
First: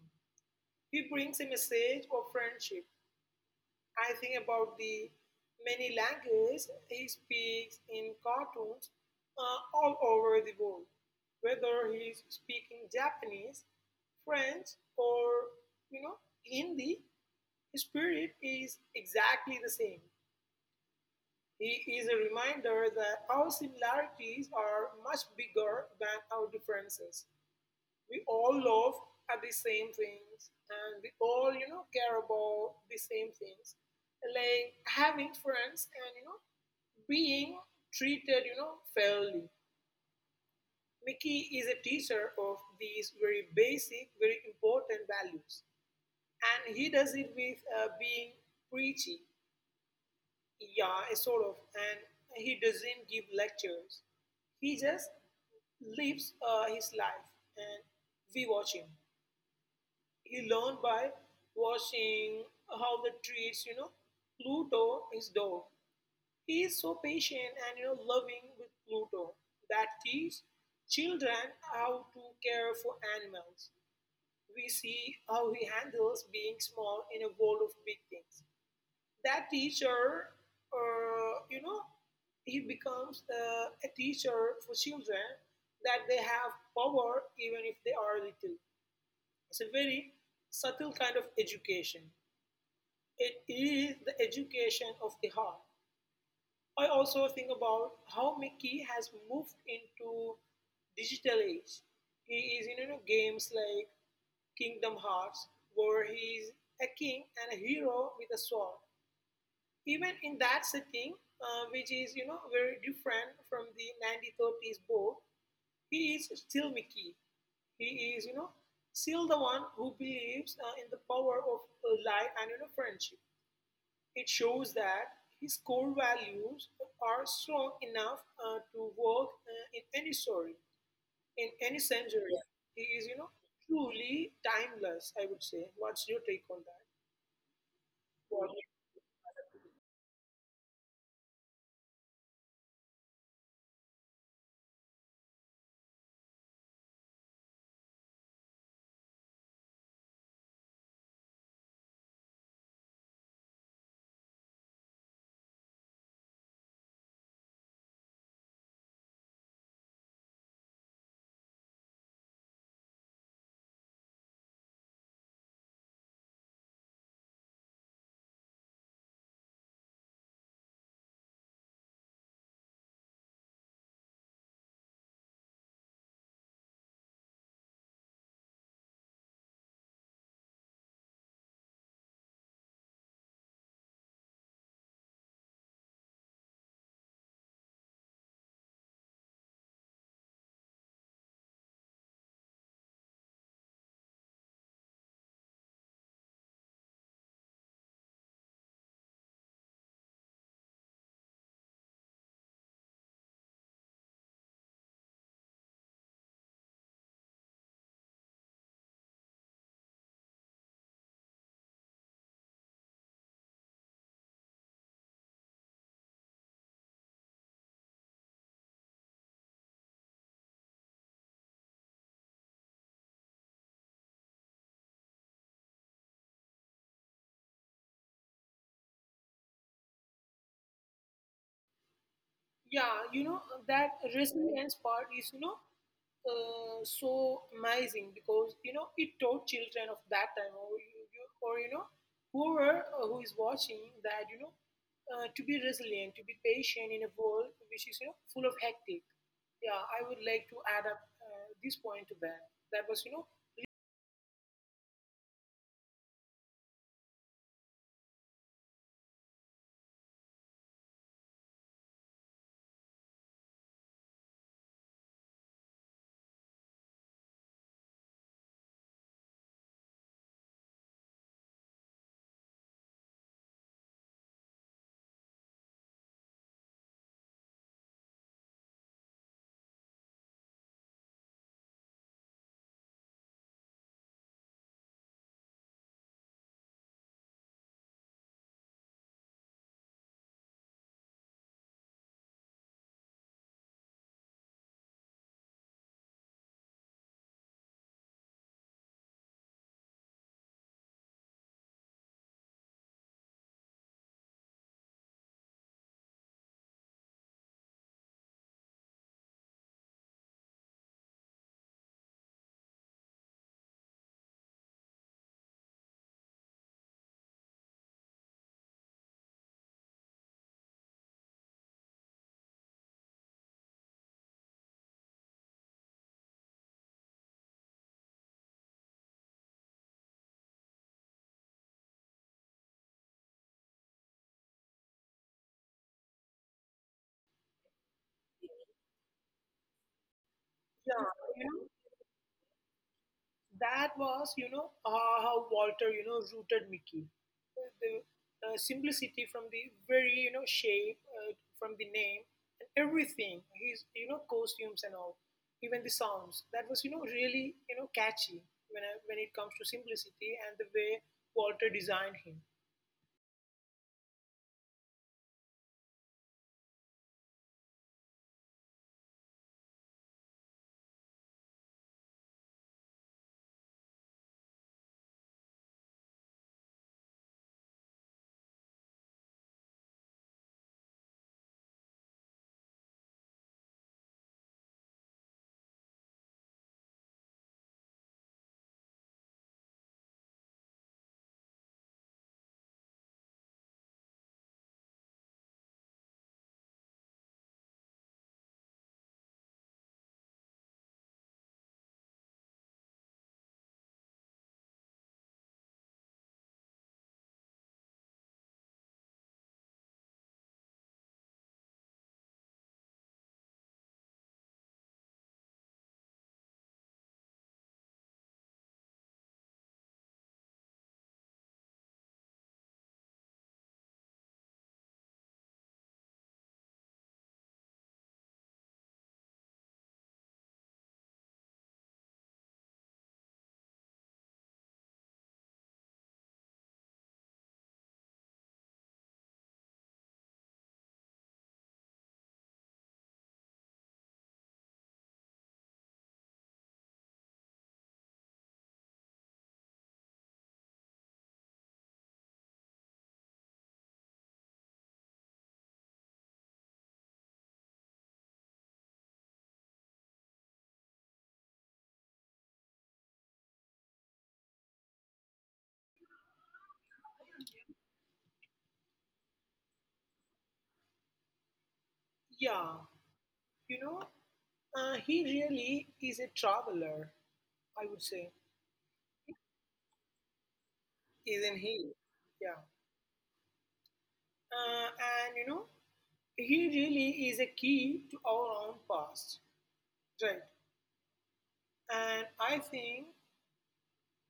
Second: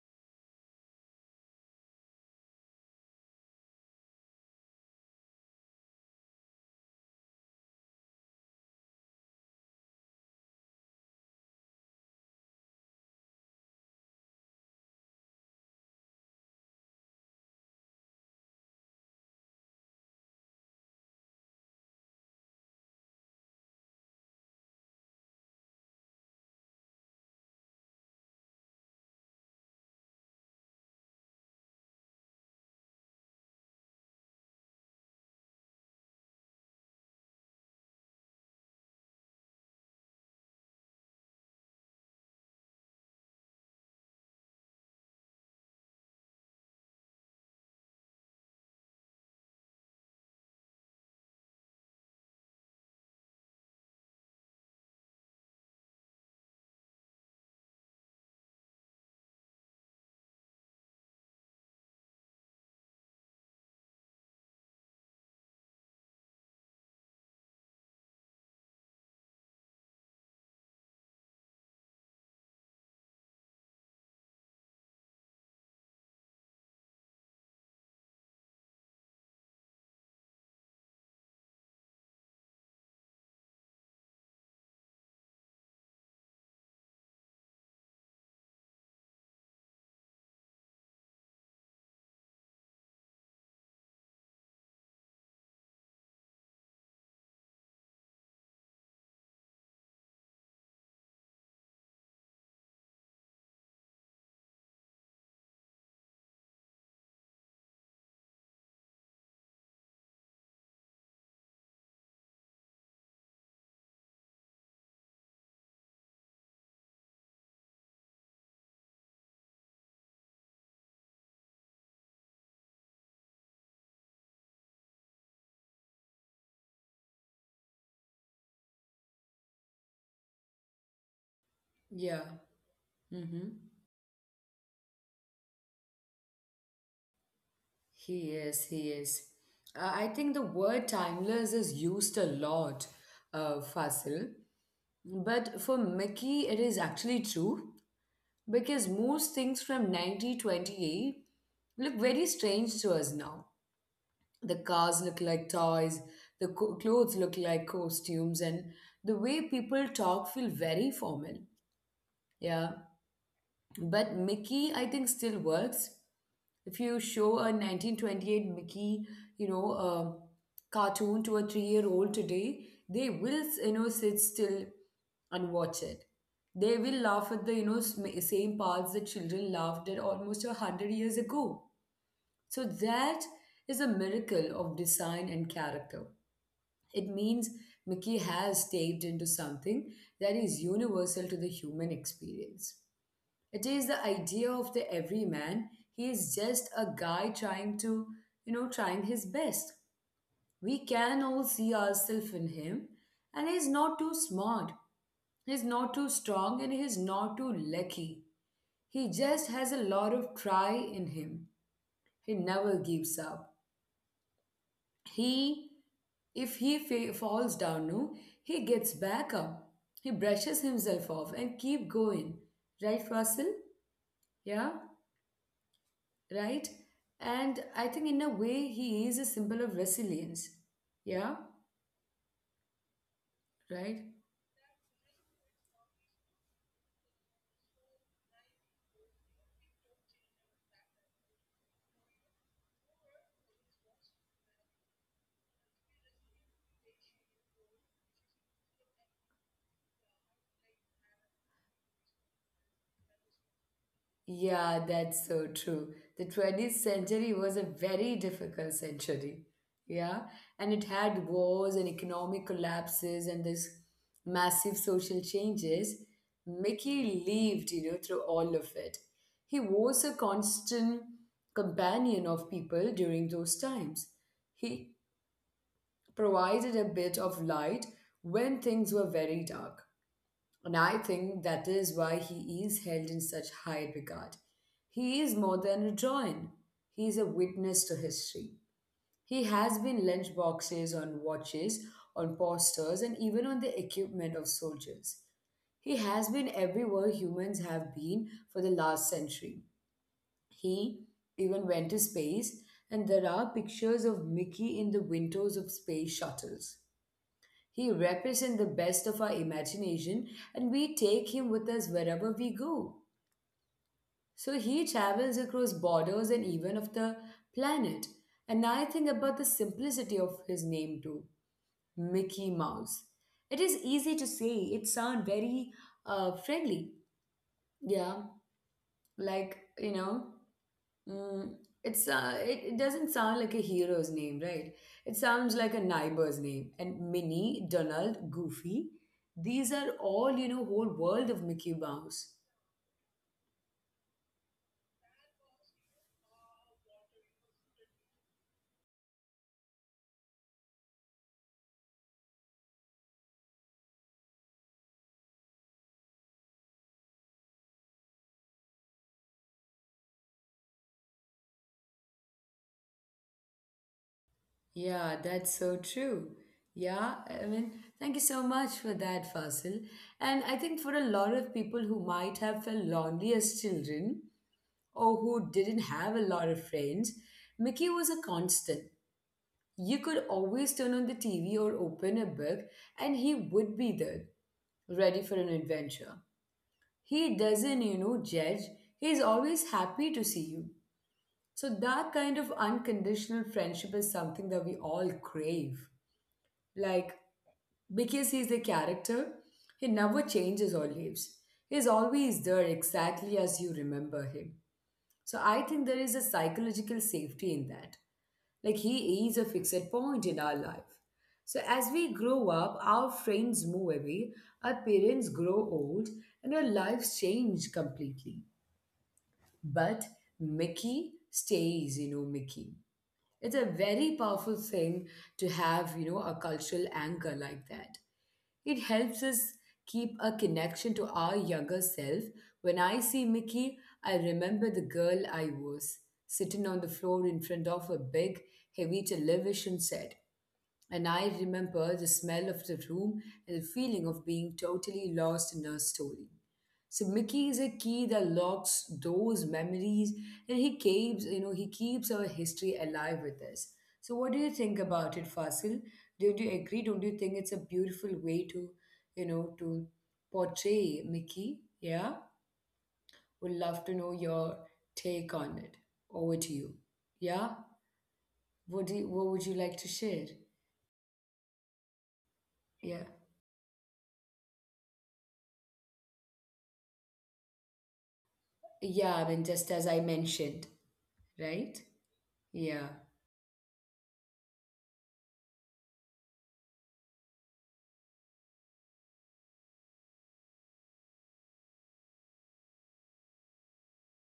He brings a message of friendship. I think about the many languages he speaks in cartoons all over the world, whether he is speaking Japanese, French, or you know Hindi. His spirit is exactly the same. He is a reminder that our similarities are much bigger than our differences. We all love at the same things, and we all care about the same things, like having friends and being treated fairly. Mickey is a teacher of these very basic, very important values, and he does it with being preachy, yeah, sort of. And he doesn't give lectures, he just lives his life, and we watch him. He learned by watching how the treats, Pluto, his dog. He is so patient and loving with Pluto, that teaches children how to care for animals. We see how he handles being small in a world of big things. That teacher, uh, you know, he becomes a teacher for children, that they have power even if they are little. It's a very subtle kind of education. It is the education of the heart. I also think about how Mickey has moved into digital age. He is in, games like Kingdom Hearts, where he is a king and a hero with a sword. Even in that setting, which is very different from the 1930s book, he is still Mickey. He is, still the one who believes in the power of, light and, friendship. It shows that his core values are strong enough to work in any story, in any
Yeah.
century. He is,
Mm-hmm.
truly timeless, I would say. What's your take on that?
He is. He is. I think the word timeless is used a lot, Fasil. But for Mickey, it is actually true because most things from 1928 look very strange to us now. The cars look like toys, the clothes look like costumes, and the way people talk feel very formal. Yeah. But Mickey, I think, still works. If you show a 1928 Mickey, you know, cartoon to a three-year-old today, they will, you know, sit still and watch it. They will laugh at the, you know, same parts that children laughed at almost a hundred years ago. So that is a miracle of design and character. It means Mickey has taped into something that is universal to the human experience. It is the idea of the everyman. He is just a guy trying to, you know, trying his best. We can all see ourselves in him, and he's not too smart. He's not too strong and he's not too lucky. He just has a lot of try in him. He never gives up. He, if he falls down, no, he gets back up. He brushes himself off and keep going. Right, Russell? Yeah? Right? And I think in a way he is a symbol of resilience. Yeah,
Yeah, you know,
right?
that resilience part is, so amazing because, it taught children of that time, or, you know, whoever who is watching that, to be resilient, to be patient in a world which is, full of hectic. Yeah, I would like to add up this point to that. That was,
Yeah, that's so true. The 20th century was a very difficult century. Yeah, and it had wars and economic collapses and this massive social changes. Mickey lived, you know, through all of it. He was a constant companion of people during those times. He provided a bit of light when things were very dark. And I think that is why he is held in such high regard. He is more than a drawing, he is a witness to history. He has been lunch boxes on watches, on posters, and even on the equipment of soldiers. He has been everywhere humans have been for the last century. He even went to space, and there are pictures of Mickey in the windows of space shuttles. He represents the best of our imagination and we take him with us wherever we go. So he travels across borders and even of the planet. And I think about the simplicity of his name too, Mickey Mouse. It is easy to say, it sounds very friendly. Yeah, like, you know. Mm, it's it doesn't sound like a hero's name, right? It sounds like a neighbor's name. And Minnie, Donald, Goofy, these are all you know,
yeah,
whole world
you
of
know,
Mickey Mouse.
that was, how Walter, rooted Mickey. The simplicity from the very, shape, from the name, and everything. His, costumes and all, even the sounds. That was, really, catchy when it comes to simplicity and the way Walter designed him.
Yeah, that's so true. Yeah, I mean, thank you so much for that, Fasil. And I think for a lot of people who might have felt lonely as children or who didn't have a lot of friends, Mickey was a constant. You could always turn on the TV or open a book, and he would be there, ready for an adventure. He doesn't, you know, judge. He's always happy to see you. So, that kind of unconditional friendship is something that we all crave. Like, because he's the character, he never changes or leaves. He's always there exactly as you remember him. So, I think there is a psychological safety in that. Like he is a fixed point in our life. So as we grow up, our friends move away, our parents grow old, and our lives change completely. But Mickey stays, you know, Mickey. It's a very powerful thing to have, you know, a cultural anchor like that. It helps us keep a connection to our younger self. When I see Mickey, I remember the girl I was, sitting on the floor in front of a big, heavy television set and I remember the smell of the room and the feeling of being totally lost in a story. So Mickey is a key that locks those memories and he keeps, you know, he keeps our history alive with us. So what do you think about it, Fasil? Do you agree? Don't you think it's a beautiful way to, you know, to portray Mickey? Yeah? Would love to know your take on it. Over to you. Yeah? What would you like to share?
Yeah,
Yeah.
you know, he really is a traveler, I would say,
Yeah, I mean, just as I mentioned,
isn't
right?
he? Yeah.
Yeah,
And you know, he really is a key to our own past, right? And I think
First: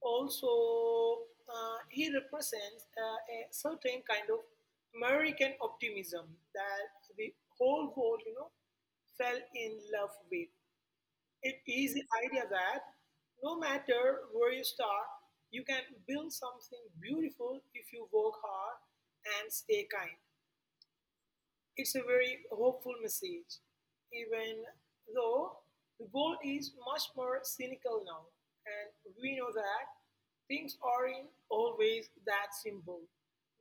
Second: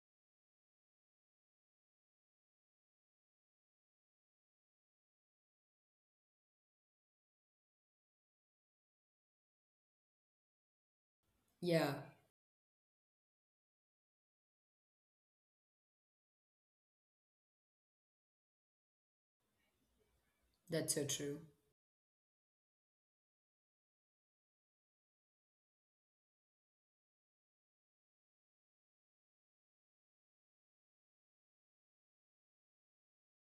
also he represents a certain kind of American optimism that the whole world, fell in love with. It is
yeah,
the idea that no matter where you start, you can build something beautiful if you work hard and stay kind.
that's so true.
It's a very hopeful message, even though the world is much more cynical now, and we know that things aren't always that simple.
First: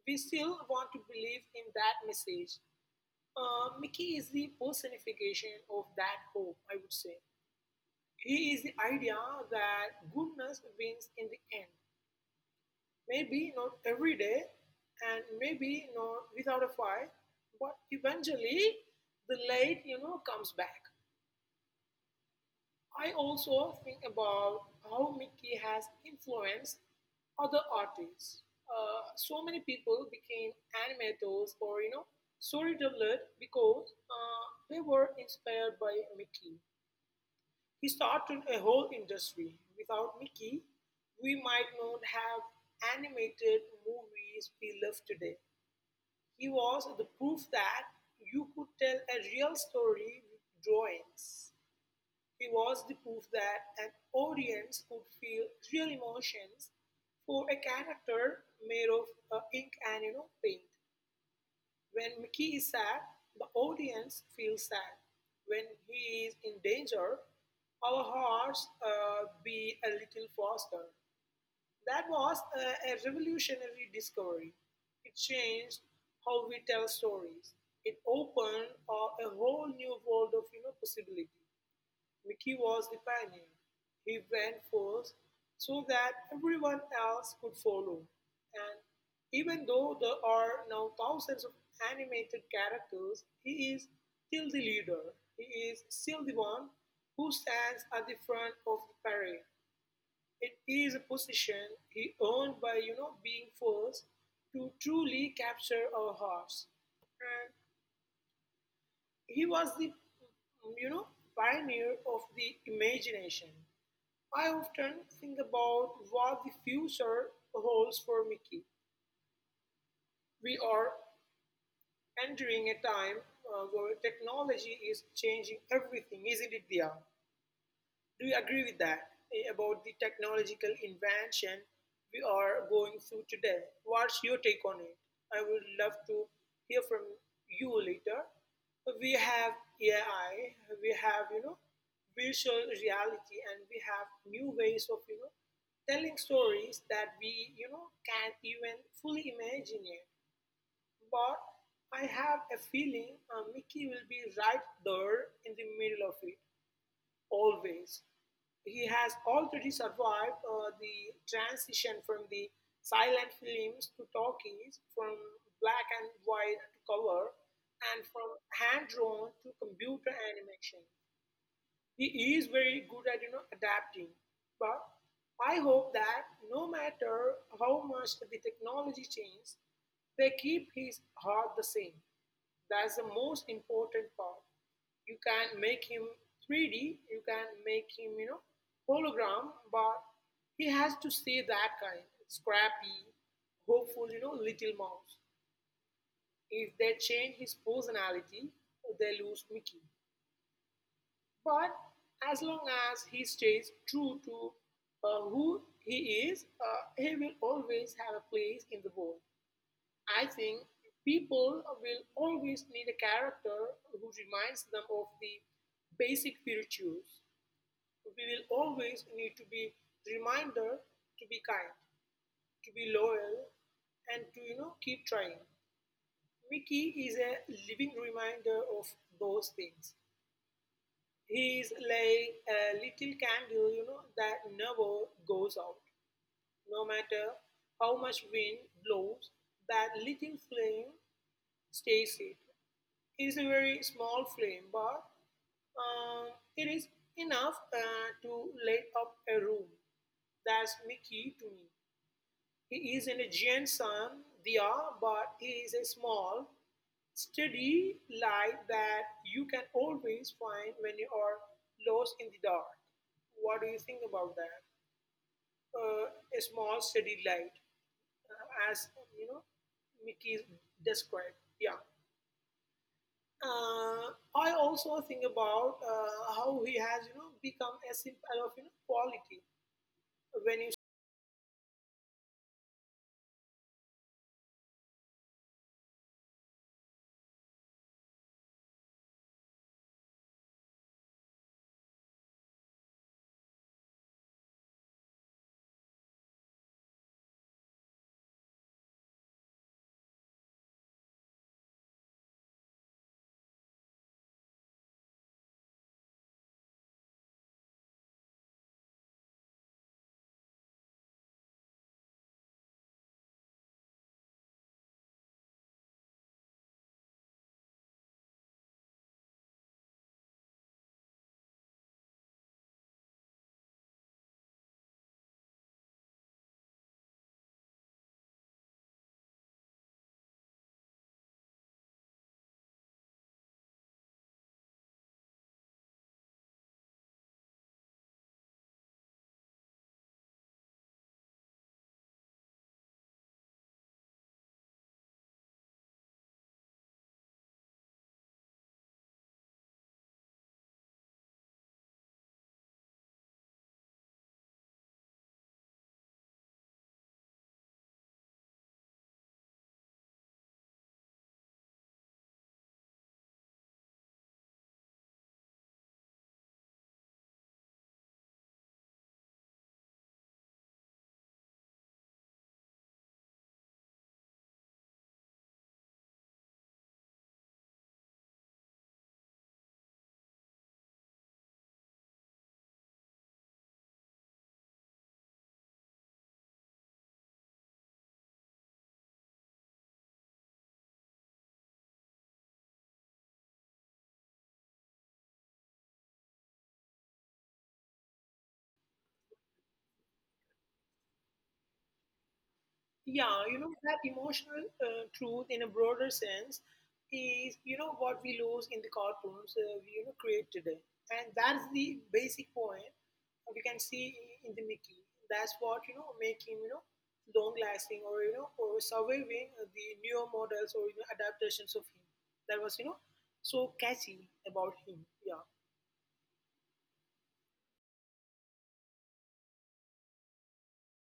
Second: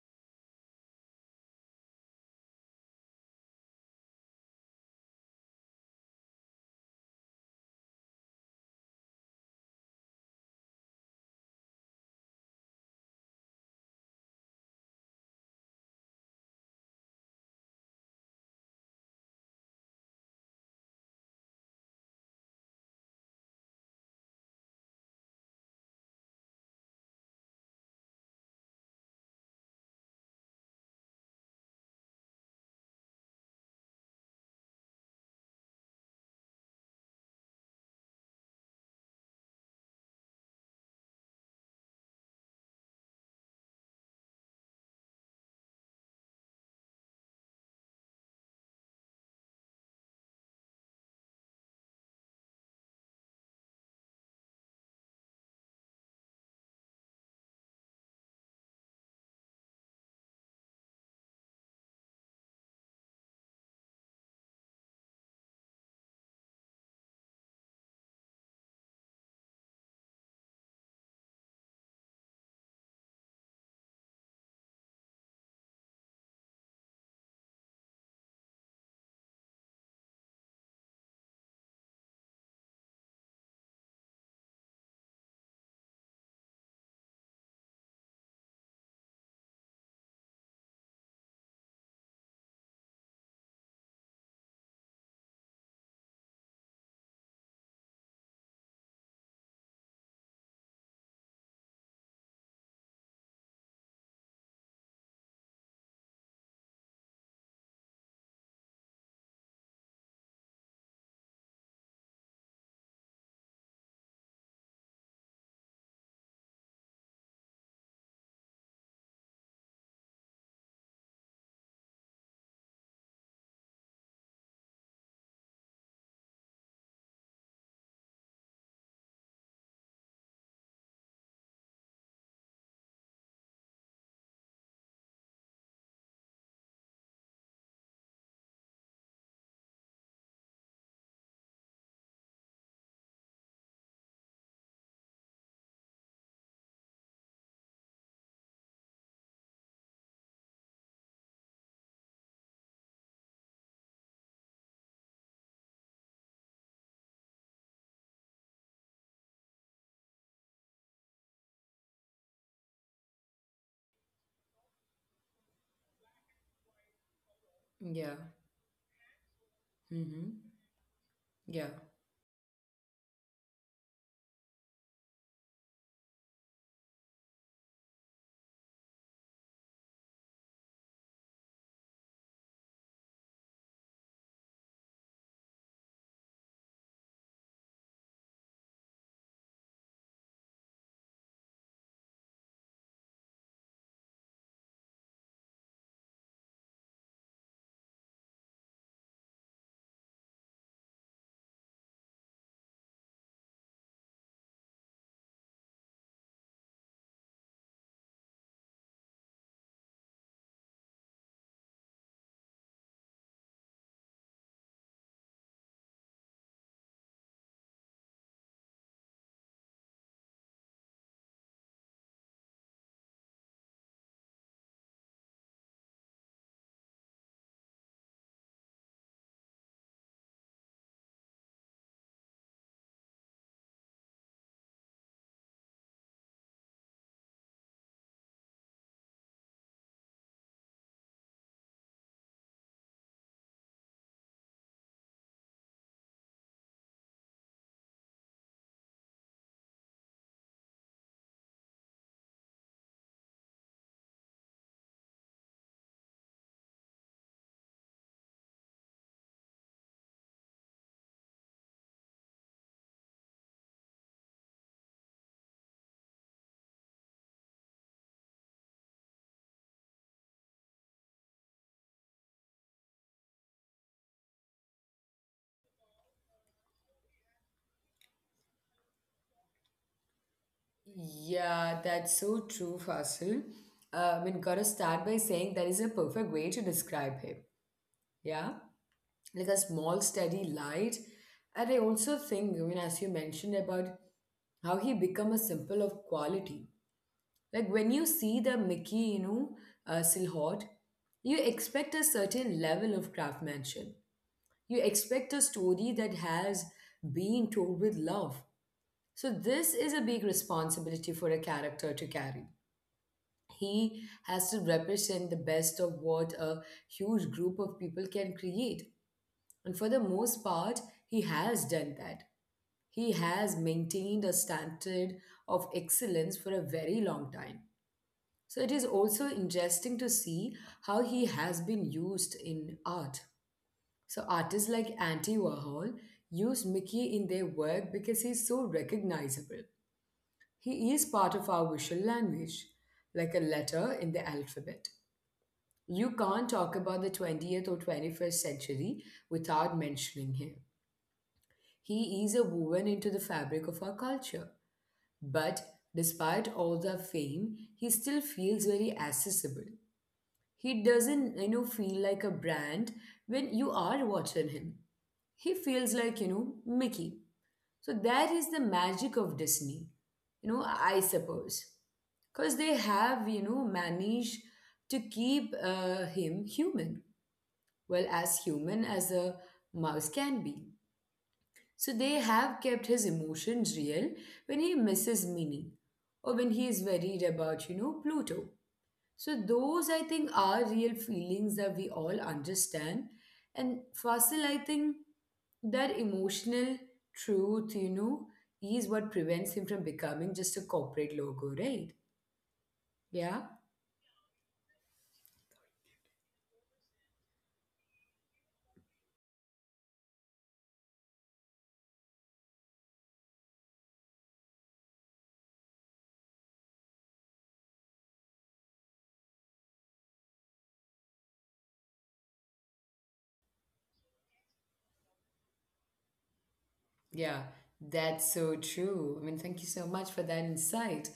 We still want to believe in that message. Mickey is the personification of that hope, I would say. He is the idea that goodness wins in the end. Maybe not every day, and maybe not without a fight, but eventually the light, comes back. I also think about how Mickey has influenced other artists. So many people became animators or storytellers because they were inspired by Mickey. He started a whole industry. Without Mickey, we might not have animated movies we love today. He was the proof that you could tell a real story with drawings. He was the proof that an audience could feel real emotions for a character made of ink and paint. When Mickey is sad, the audience feels sad. When he is in danger, our hearts beat a little faster. That was a revolutionary discovery. It changed how we tell stories. It opened a whole new world of, possibility. Mickey was the pioneer. He went first so that everyone else could follow. And even though there are now thousands of animated characters, he is still the leader. He is still the one who stands at the front of the parade. It is a position he earned by being first to truly capture our hearts. And he was the you know pioneer of the imagination. I often think about what the future holds for Mickey. We are entering a time where technology is changing everything, isn't it, Dia? Do you agree with that about the technological invention we are going through today? What's your take on it? I would love to hear from you later. We have AI, we have virtual reality, and we have new ways of telling stories that we can't even fully imagine yet. But I have a feeling Mickey will be right there in the middle of it always. He has already survived the transition from the silent films to talkies, from black and white to color, and
Yeah,
from hand drawn to computer
mm-hmm.
animation.
Yeah,
He is very good at adapting, but I hope that no matter how much the technology changes, they keep his heart the same. That's the most important part. You can make him 3D, you can make him hologram, but he has to stay that kind, scrappy, hopeful, you know, little mouse. If they change his personality, they lose Mickey. But as long as he stays true to who he is, he will always have a place in the world. I think people will always need a character who reminds them of the basic virtues. We will always need to be reminder to be kind, to be loyal, and to keep trying. Mickey is a living reminder of those things. He's like a little candle, you know, that never goes out. No matter how much wind blows, that little flame stays it. It is a very small flame, but um, it is enough to light up a room. That's Mickey to me. He is an Gentian Dia, but he is a small, steady light that you can always find when you are lost in the dark. What do you think about that? Uh, a small, steady light, as you know, Mickey described. Yeah. I also think about how he has, you know, become a symbol of quality when you.
yeah, that's so true, Fasil. I mean, gotta start by saying that is a perfect way to describe him. Yeah, like a small, steady light. And I also think, I mean, as you mentioned about how he become a symbol of quality. Like when you see the Mickey, you know, silhouette, you expect a certain level of craftsmanship. You expect a story that has been told with love. So, this is a big responsibility for a character to carry. He has to represent the best of what a huge group of people can create. And for the most part, he has done that. He has maintained a standard of excellence for a very long time. So, it is also interesting to see how he has been used in art. So artists like Andy Warhol use Mickey in their work because he's so recognizable. He is part of our visual language, like a letter in the alphabet. You can't talk about the 20th or 21st century without mentioning him. He is a woven into the fabric of our culture. But despite all the fame, he still feels very accessible. He doesn't, you know, feel like a brand when you are watching him. He feels like, you know, Mickey. So that is the magic of Disney, you know, I suppose. Because they have, you know, managed to keep him human. Well, as human as a mouse can be. So they have kept his emotions real when he misses Minnie or when he is worried about, you know, Pluto. So those I think are real feelings that we all understand. And Fasil, I think that emotional truth, you know, is what prevents him from becoming just a corporate logo, right? Yeah,
Yeah, you know, that emotional truth in a broader sense is, you know, what we lose in the cartoons we, you know, create today. And that's the basic point we can see in the Mickey. That's what, you know, making, you know, long lasting or, you know, or surviving the newer models or, you know, adaptations of him. That was, you know, so catchy about him. Yeah.
yeah, that's so true. I mean, thank you so much for that insight.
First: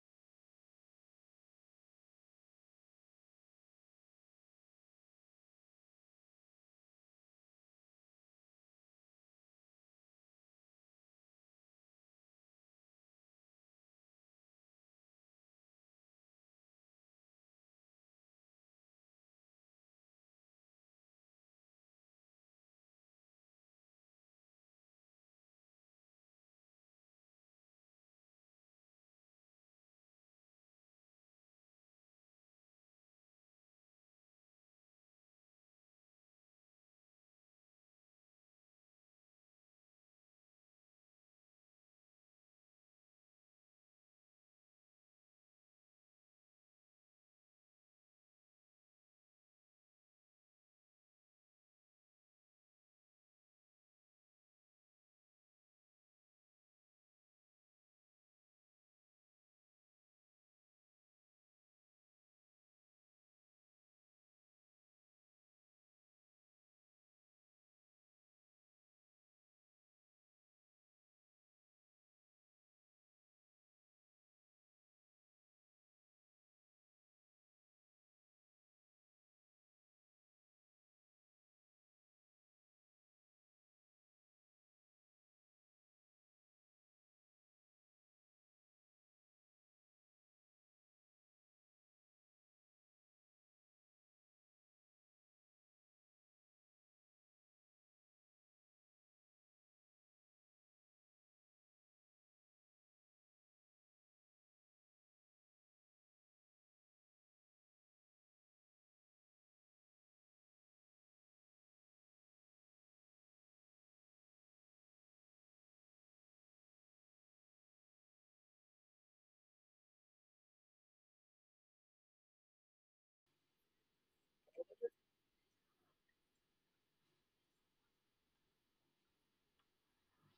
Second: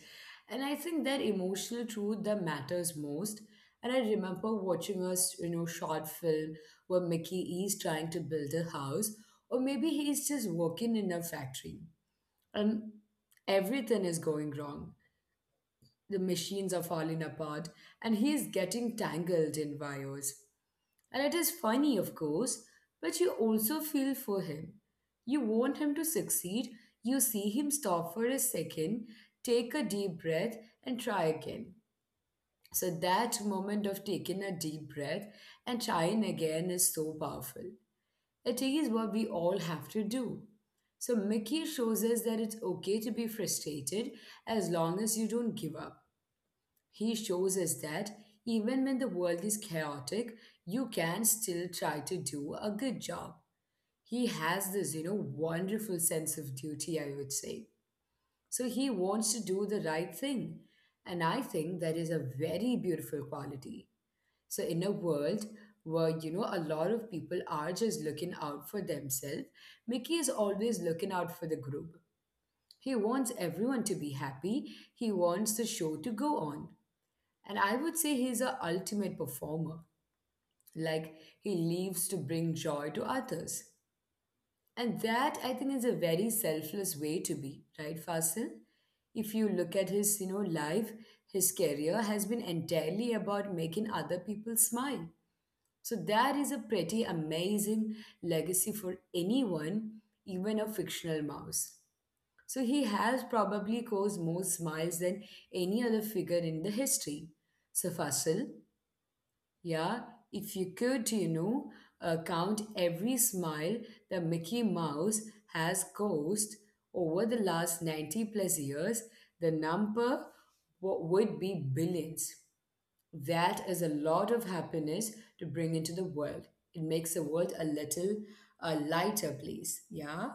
And I think that emotional truth that matters most. And I remember watching a you know short film where Mickey is trying to build a house, or maybe he's just working in a factory and everything is going wrong. The machines are falling apart, and he is getting tangled in wires. And it is funny, of course, but you also feel for him. You want him to succeed, you see him stop for a second, take a deep breath, and try again. So, that moment of taking a deep breath and trying again is so powerful. It is what we all have to do. So Mickey shows us that it's okay to be frustrated as long as you don't give up. He shows us that even when the world is chaotic, you can still try to do a good job. He has this, wonderful sense of duty, I would say. So he wants to do the right thing. And I think that is a very beautiful quality. So in a world where a lot of people are just looking out for themselves, Mickey is always looking out for the group. He wants everyone to be happy. He wants the show to go on. And I would say he's a ultimate performer. Like he lives to bring joy to others. And that I think is a very selfless way to be, right, Fasil? If you look at his, life, his career has been entirely about making other people smile. So that is a pretty amazing legacy for anyone, even a fictional mouse. So he has probably caused more smiles than any other figure in the history. So Fasil, yeah, if you could, count every smile that Mickey Mouse has caused over the last 90 plus years, the number would be billions. That is a lot of happiness to bring into the world. It makes the world a little a lighter place. Yeah.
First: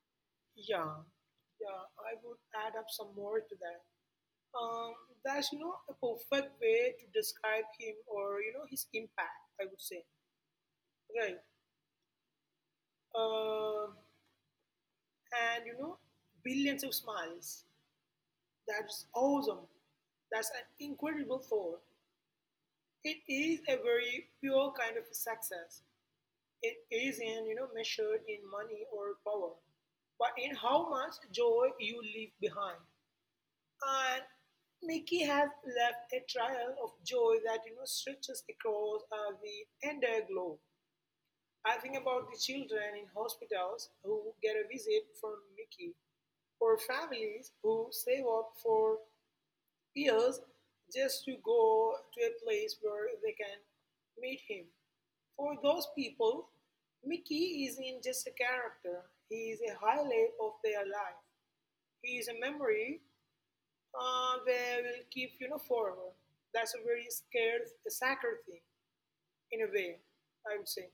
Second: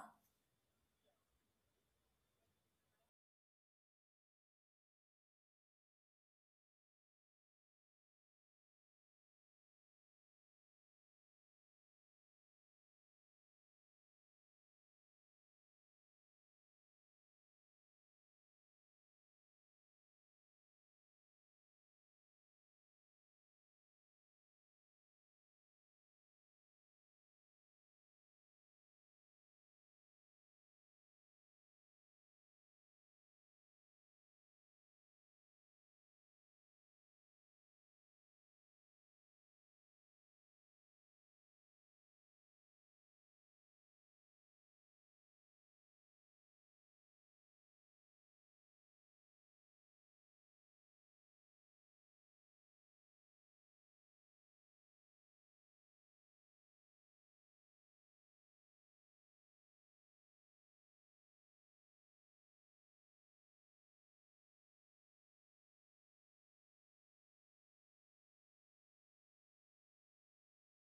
Yeah. Yeah. I would add up some more to that. Um, there's no a perfect way to describe him or his impact. I would say right, uh, and billions of smiles. That's awesome. That's an incredible thought. It is a very pure kind of success. It isn't measured in money or power, but in how much joy you leave behind. And Mickey has left a trail of joy that stretches across the entire globe. I think about the children in hospitals who get a visit from Mickey, or families who save up for years just to go to a place where they can meet him. For those people, Mickey isn't just a character, he is a highlight of their life. He is a memory they will keep, you know, forever. That's a very scared, sacred thing, in a way, I would say.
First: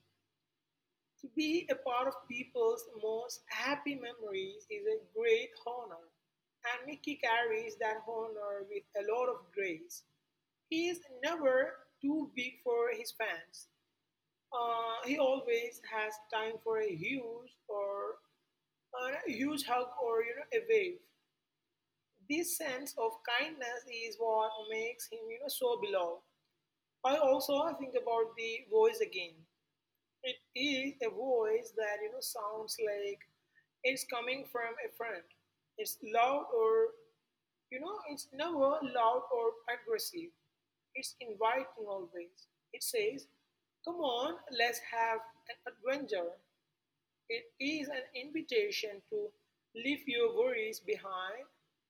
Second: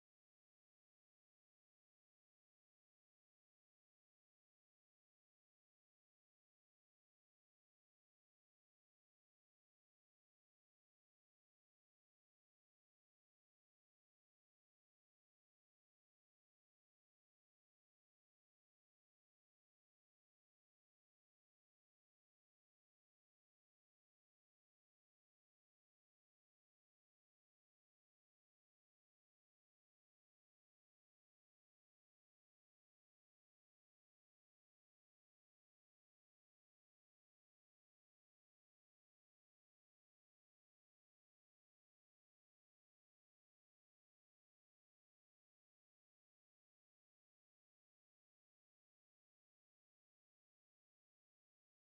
To be a part of people's most happy memories is a great honor, and Mickey carries that honor with a lot of grace. He is never too big for his fans. He always has time for a huge or a huge hug or a wave. This sense of kindness is what makes him you know, so beloved. I also think about the voice again. It is a voice that sounds like it's coming from a friend. It's loud or it's never loud or aggressive. It's inviting always. It says, "Come on, let's have an adventure." It is an invitation to leave your worries behind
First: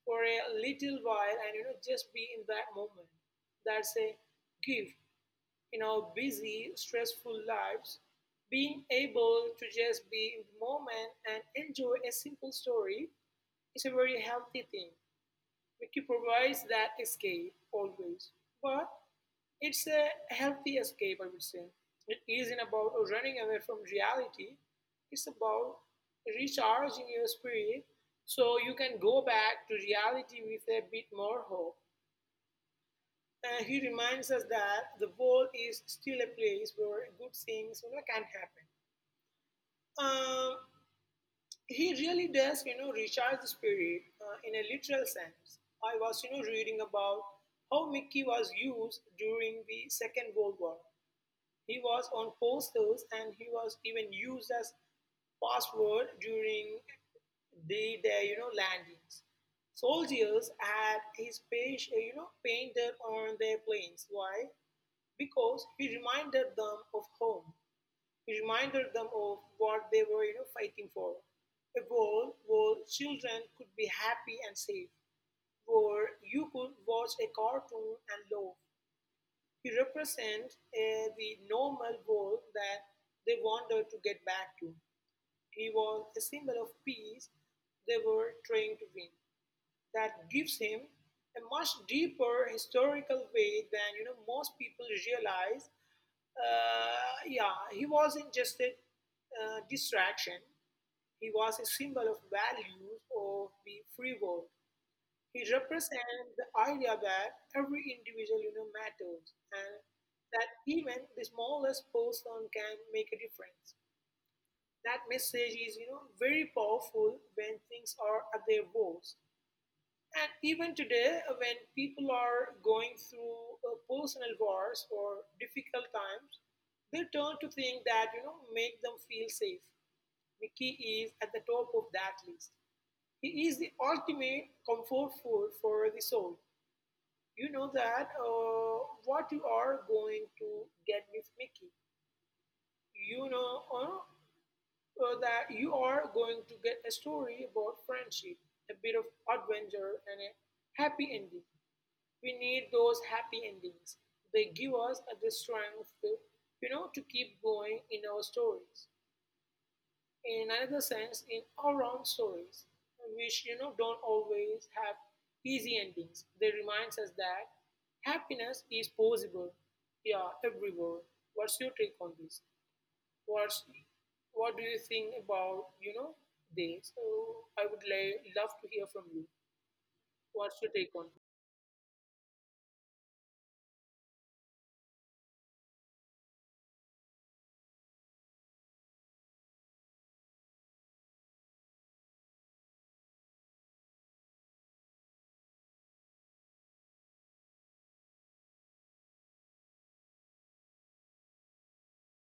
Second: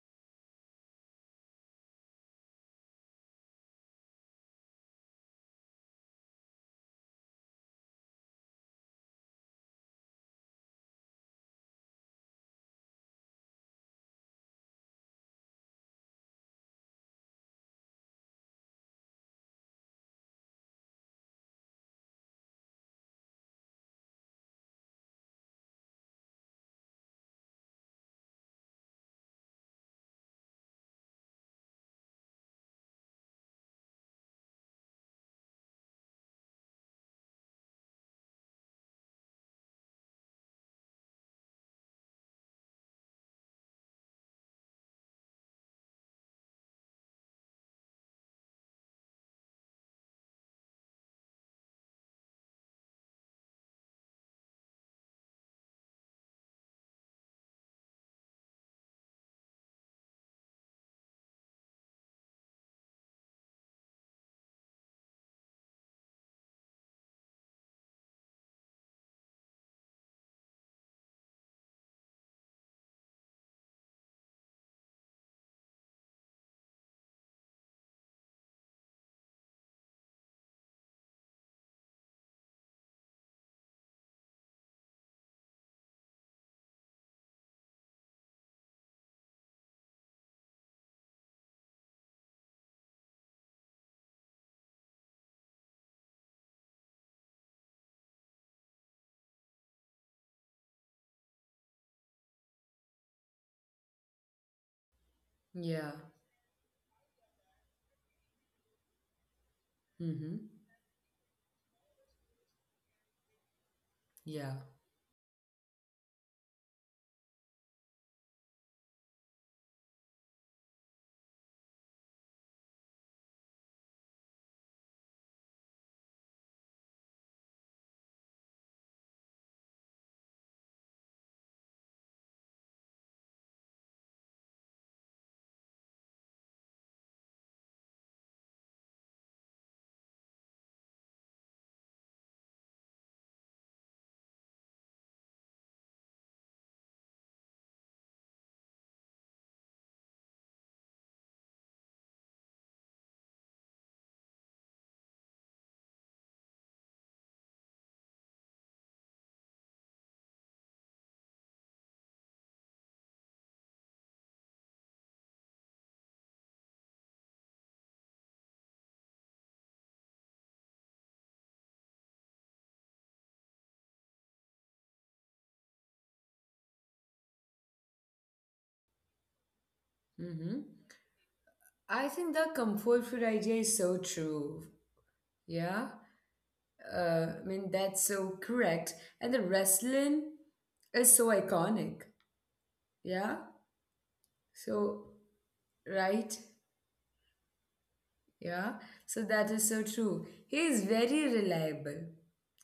for a little while and just be in that moment. That's a gift in our busy, stressful lives. Being able to just be in the moment and enjoy a simple story is a very healthy thing. Mickey provides that escape always. But it's a healthy escape, I would say. It isn't about running away from reality, it's about recharging your spirit so you can go back to reality with a bit more hope. He reminds us that the world is still a place where good things you know, can happen. Um, he really does, you know, recharge the spirit in a literal sense. I was, you know, reading about how Mickey was used during the Second World War. He was on posters and he was even used as password during the their landings. Soldiers had his page you know painted on their planes. Why? Because he reminded them of home. He reminded them of what they were fighting for. A world where children could be happy and safe, where you could watch a cartoon and laugh, he represents a the normal world that they wanted to get back to. He was a symbol of peace they were trying to win. That gives him a much deeper historical weight than most people realize. Yeah, he wasn't just a distraction. He was a symbol of values of the free world. He represents
Yeah.
the idea that every individual matters and that
Mm-hmm.
even the smallest person can make a difference.
Yeah.
That message is very powerful when things are at their worst. And even today, when people are going through personal wars or difficult times, they turn to things that make them feel safe. Mickey is at the top of that list. He is the ultimate comfort food for the soul. You know that what you are going to get with Mickey. You know uh, that you are going to get a story about friendship, a bit of adventure, and a happy ending. We need those happy endings. They give us the strength, to, you know, to keep going in our stories in another sense in our own stories which don't always have easy endings. They remind us that happiness is possible, yeah, everywhere. What's your take on this? What's what do you think about this? So love to hear from you. What's
Mm-hmm.
your take on
I think the comfort food idea is so true. Yeah. I mean, that's so correct. And the wrestling is so iconic. Yeah. So, right? Yeah, so that is so true. He is very reliable.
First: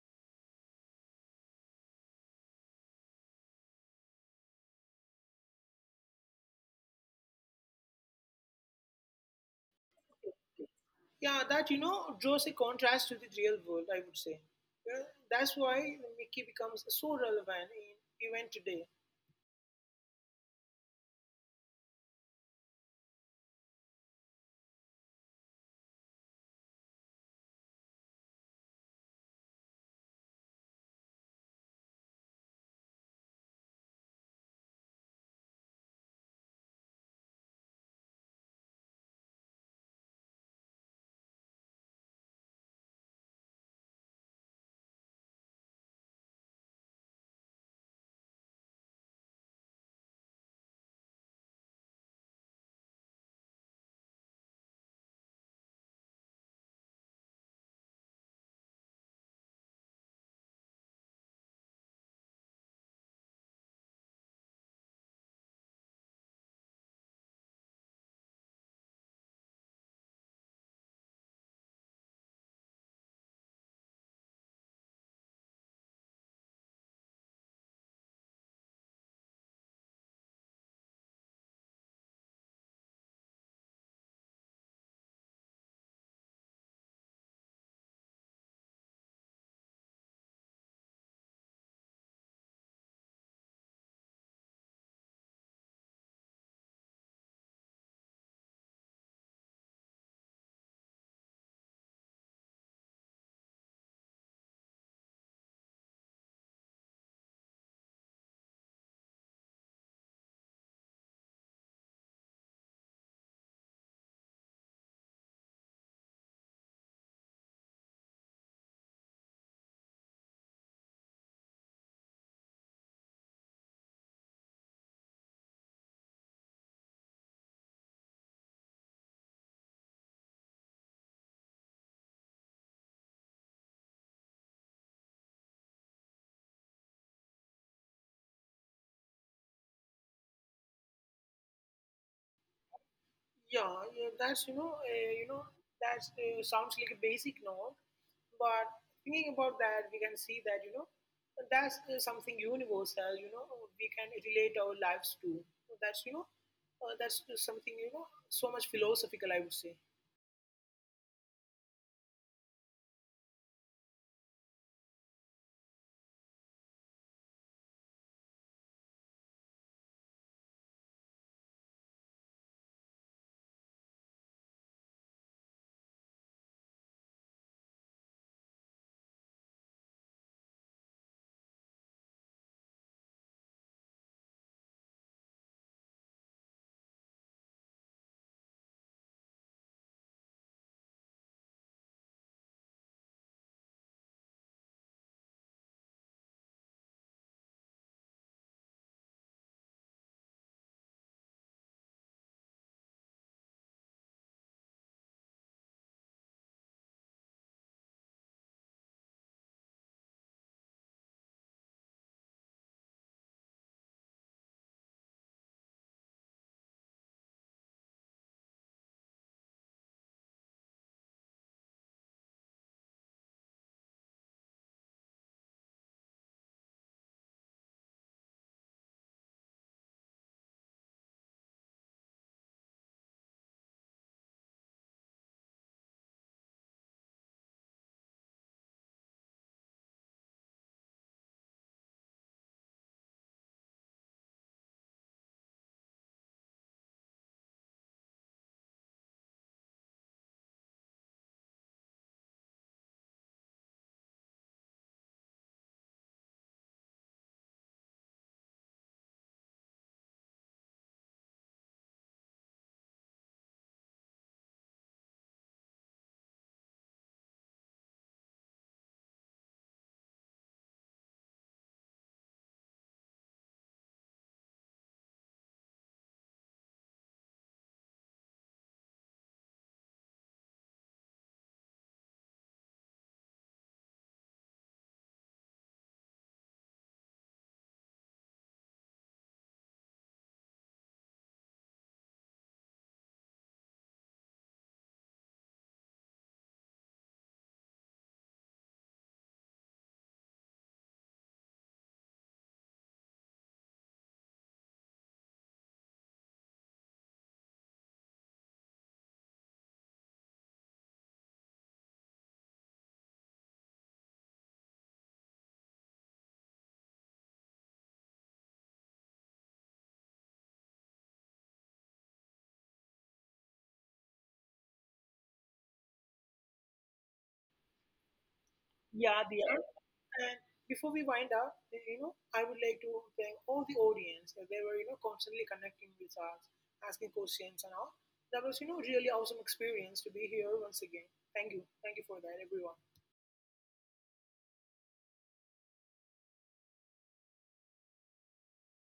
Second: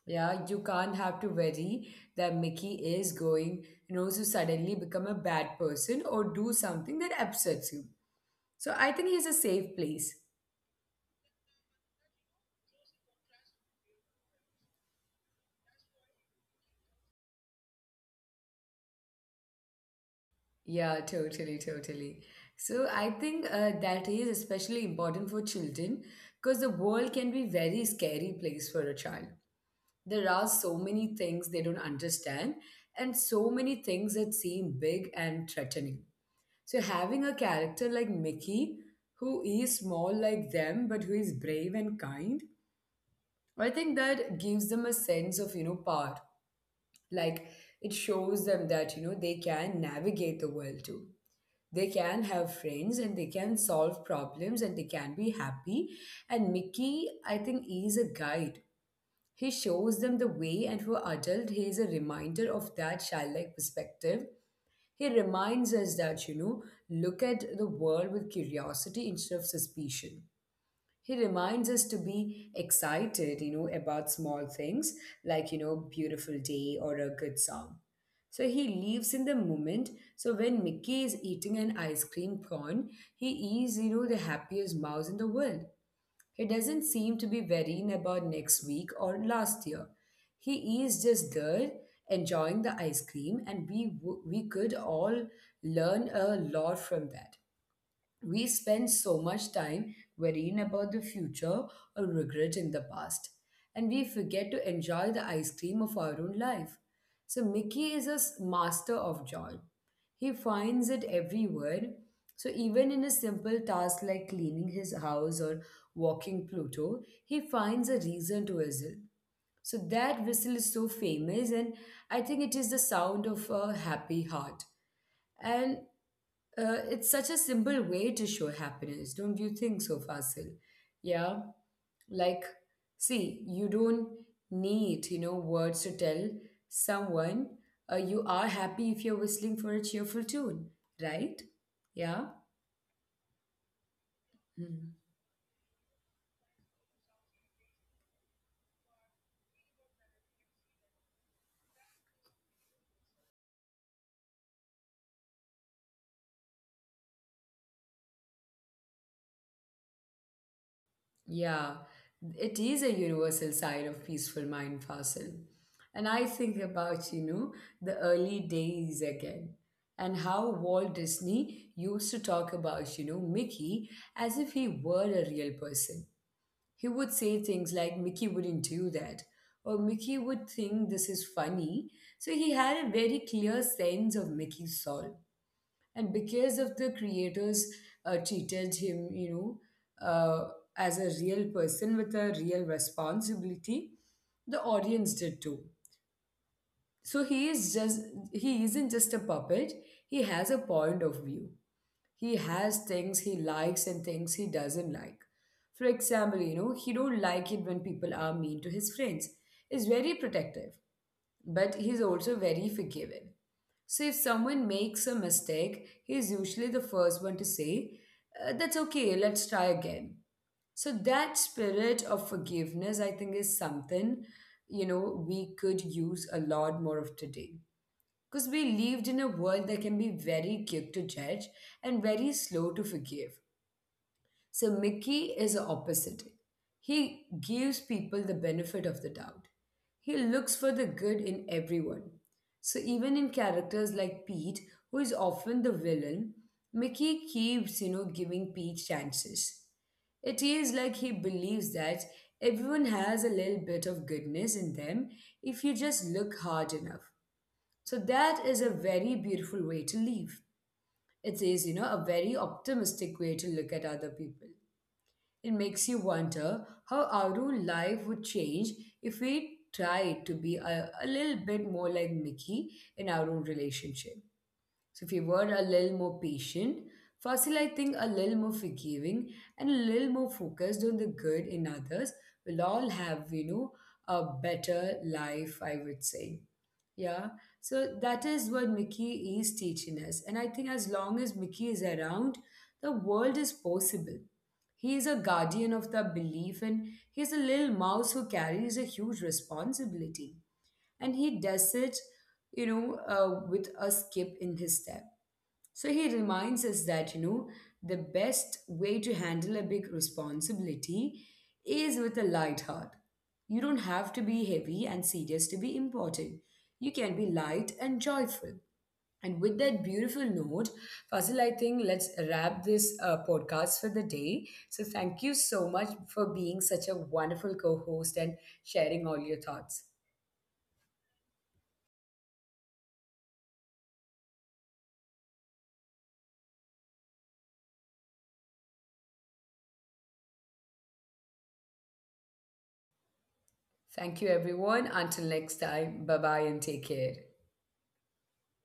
Yeah, you can't have to worry that Mickey is going, to suddenly become a bad person or do something that upsets you. So I think he's a safe place.
yeah that draws a contrast to the real world, I would say. Yeah, that's why Mickey becomes so relevant in even today.
Yeah, totally, totally. So I think that is especially important for children because the world can be very scary place for a child. There are so many things they don't understand and so many things that seem big and threatening. So having a character like Mickey, who is small like them, but who is brave and kind, I think that gives them a sense of, power. Like it shows them that, they can navigate the world too. They can have friends and they can solve problems and they can be happy. And Mickey, I think, is a guide. He shows them the way, and for adult, he is a reminder of that childlike perspective. He reminds us that, look at the world with curiosity instead of suspicion. He reminds us to be excited, about small things like, beautiful day or a good sound. So he lives in the moment. So when Mickey is eating an ice cream cone, he is, the happiest mouse in the world. He doesn't seem to be worrying about next week or last year. He is just there enjoying the ice cream, and we could all learn a lot from that. We spend so much time worrying about the future or regretting the past, and we forget to enjoy the ice cream of our own life. So, Mickey is a master of joy. He finds it everywhere. So, even in a simple task like cleaning his house or walking Pluto, he finds a reason to exist. So that whistle is so famous, and I think it is the sound of a happy heart. And it's such a simple way to show happiness, don't you think so, Fasil? Yeah. Like, see, you don't need, words to tell someone you are happy if you're whistling for a cheerful tune, right? Yeah.
Yeah, yeah, that's that sounds like a basic note, but thinking about that, we can see that that's something universal. You know, we can relate our lives to. That's that's something you know, so much philosophical. I would say.
Yeah, it is a universal side of peaceful mind fossil. And I think about, the early days again and how Walt Disney used to talk about, Mickey as if he were a real person. He would say things like, Mickey wouldn't do that, or Mickey would think this is funny. So he had a very clear sense of Mickey's soul, and because of the creators treated him as a real person with a real responsibility, the audience did too. So he isn't just a puppet. He has a point of view. He has things he likes and things he doesn't like. For example, he don't like it when people are mean to his friends. Is very protective, but he's also very forgiving. So if someone makes a mistake, he's usually the first one to say, That's okay, let's try again." So that spirit of forgiveness, I think, is something, we could use a lot more of today. Because we lived in a world that can be very quick to judge and very slow to forgive. So Mickey is the opposite. He gives people the benefit of the doubt. He looks for the good in everyone. So even in characters like Pete, who is often the villain, Mickey keeps, giving Pete chances. It is like he believes that everyone has a little bit of goodness in them if you just look hard enough. So that is a very beautiful way to live. It is, a very optimistic way to look at other people. It makes you wonder how our own life would change if we tried to be a little bit more like Mickey in our own relationship. So if you were a little more patient, firstly, I think a little more forgiving and a little more focused on the good in others will all have, a better life, I would say. Yeah. So that is what Mickey is teaching us. And I think as long as Mickey is around, the world is possible. He is a guardian of the belief and he is a little mouse who carries a huge responsibility and he does it, with a skip in his step. So he reminds us that, the best way to handle a big responsibility is with a light heart. You don't have to be heavy and serious to be important. You can be light and joyful. And with that beautiful note, Fazil, I think let's wrap this podcast for the day. So thank you so much for being such a wonderful co host and
Yeah.
sharing all your thoughts.
And before we wind up, you know, I would like to thank all the audience. They were constantly connecting with us, asking questions and all. That was really awesome experience to be here once again. Thank you for that, everyone.
Thank you, everyone. Until next time, bye bye and take care.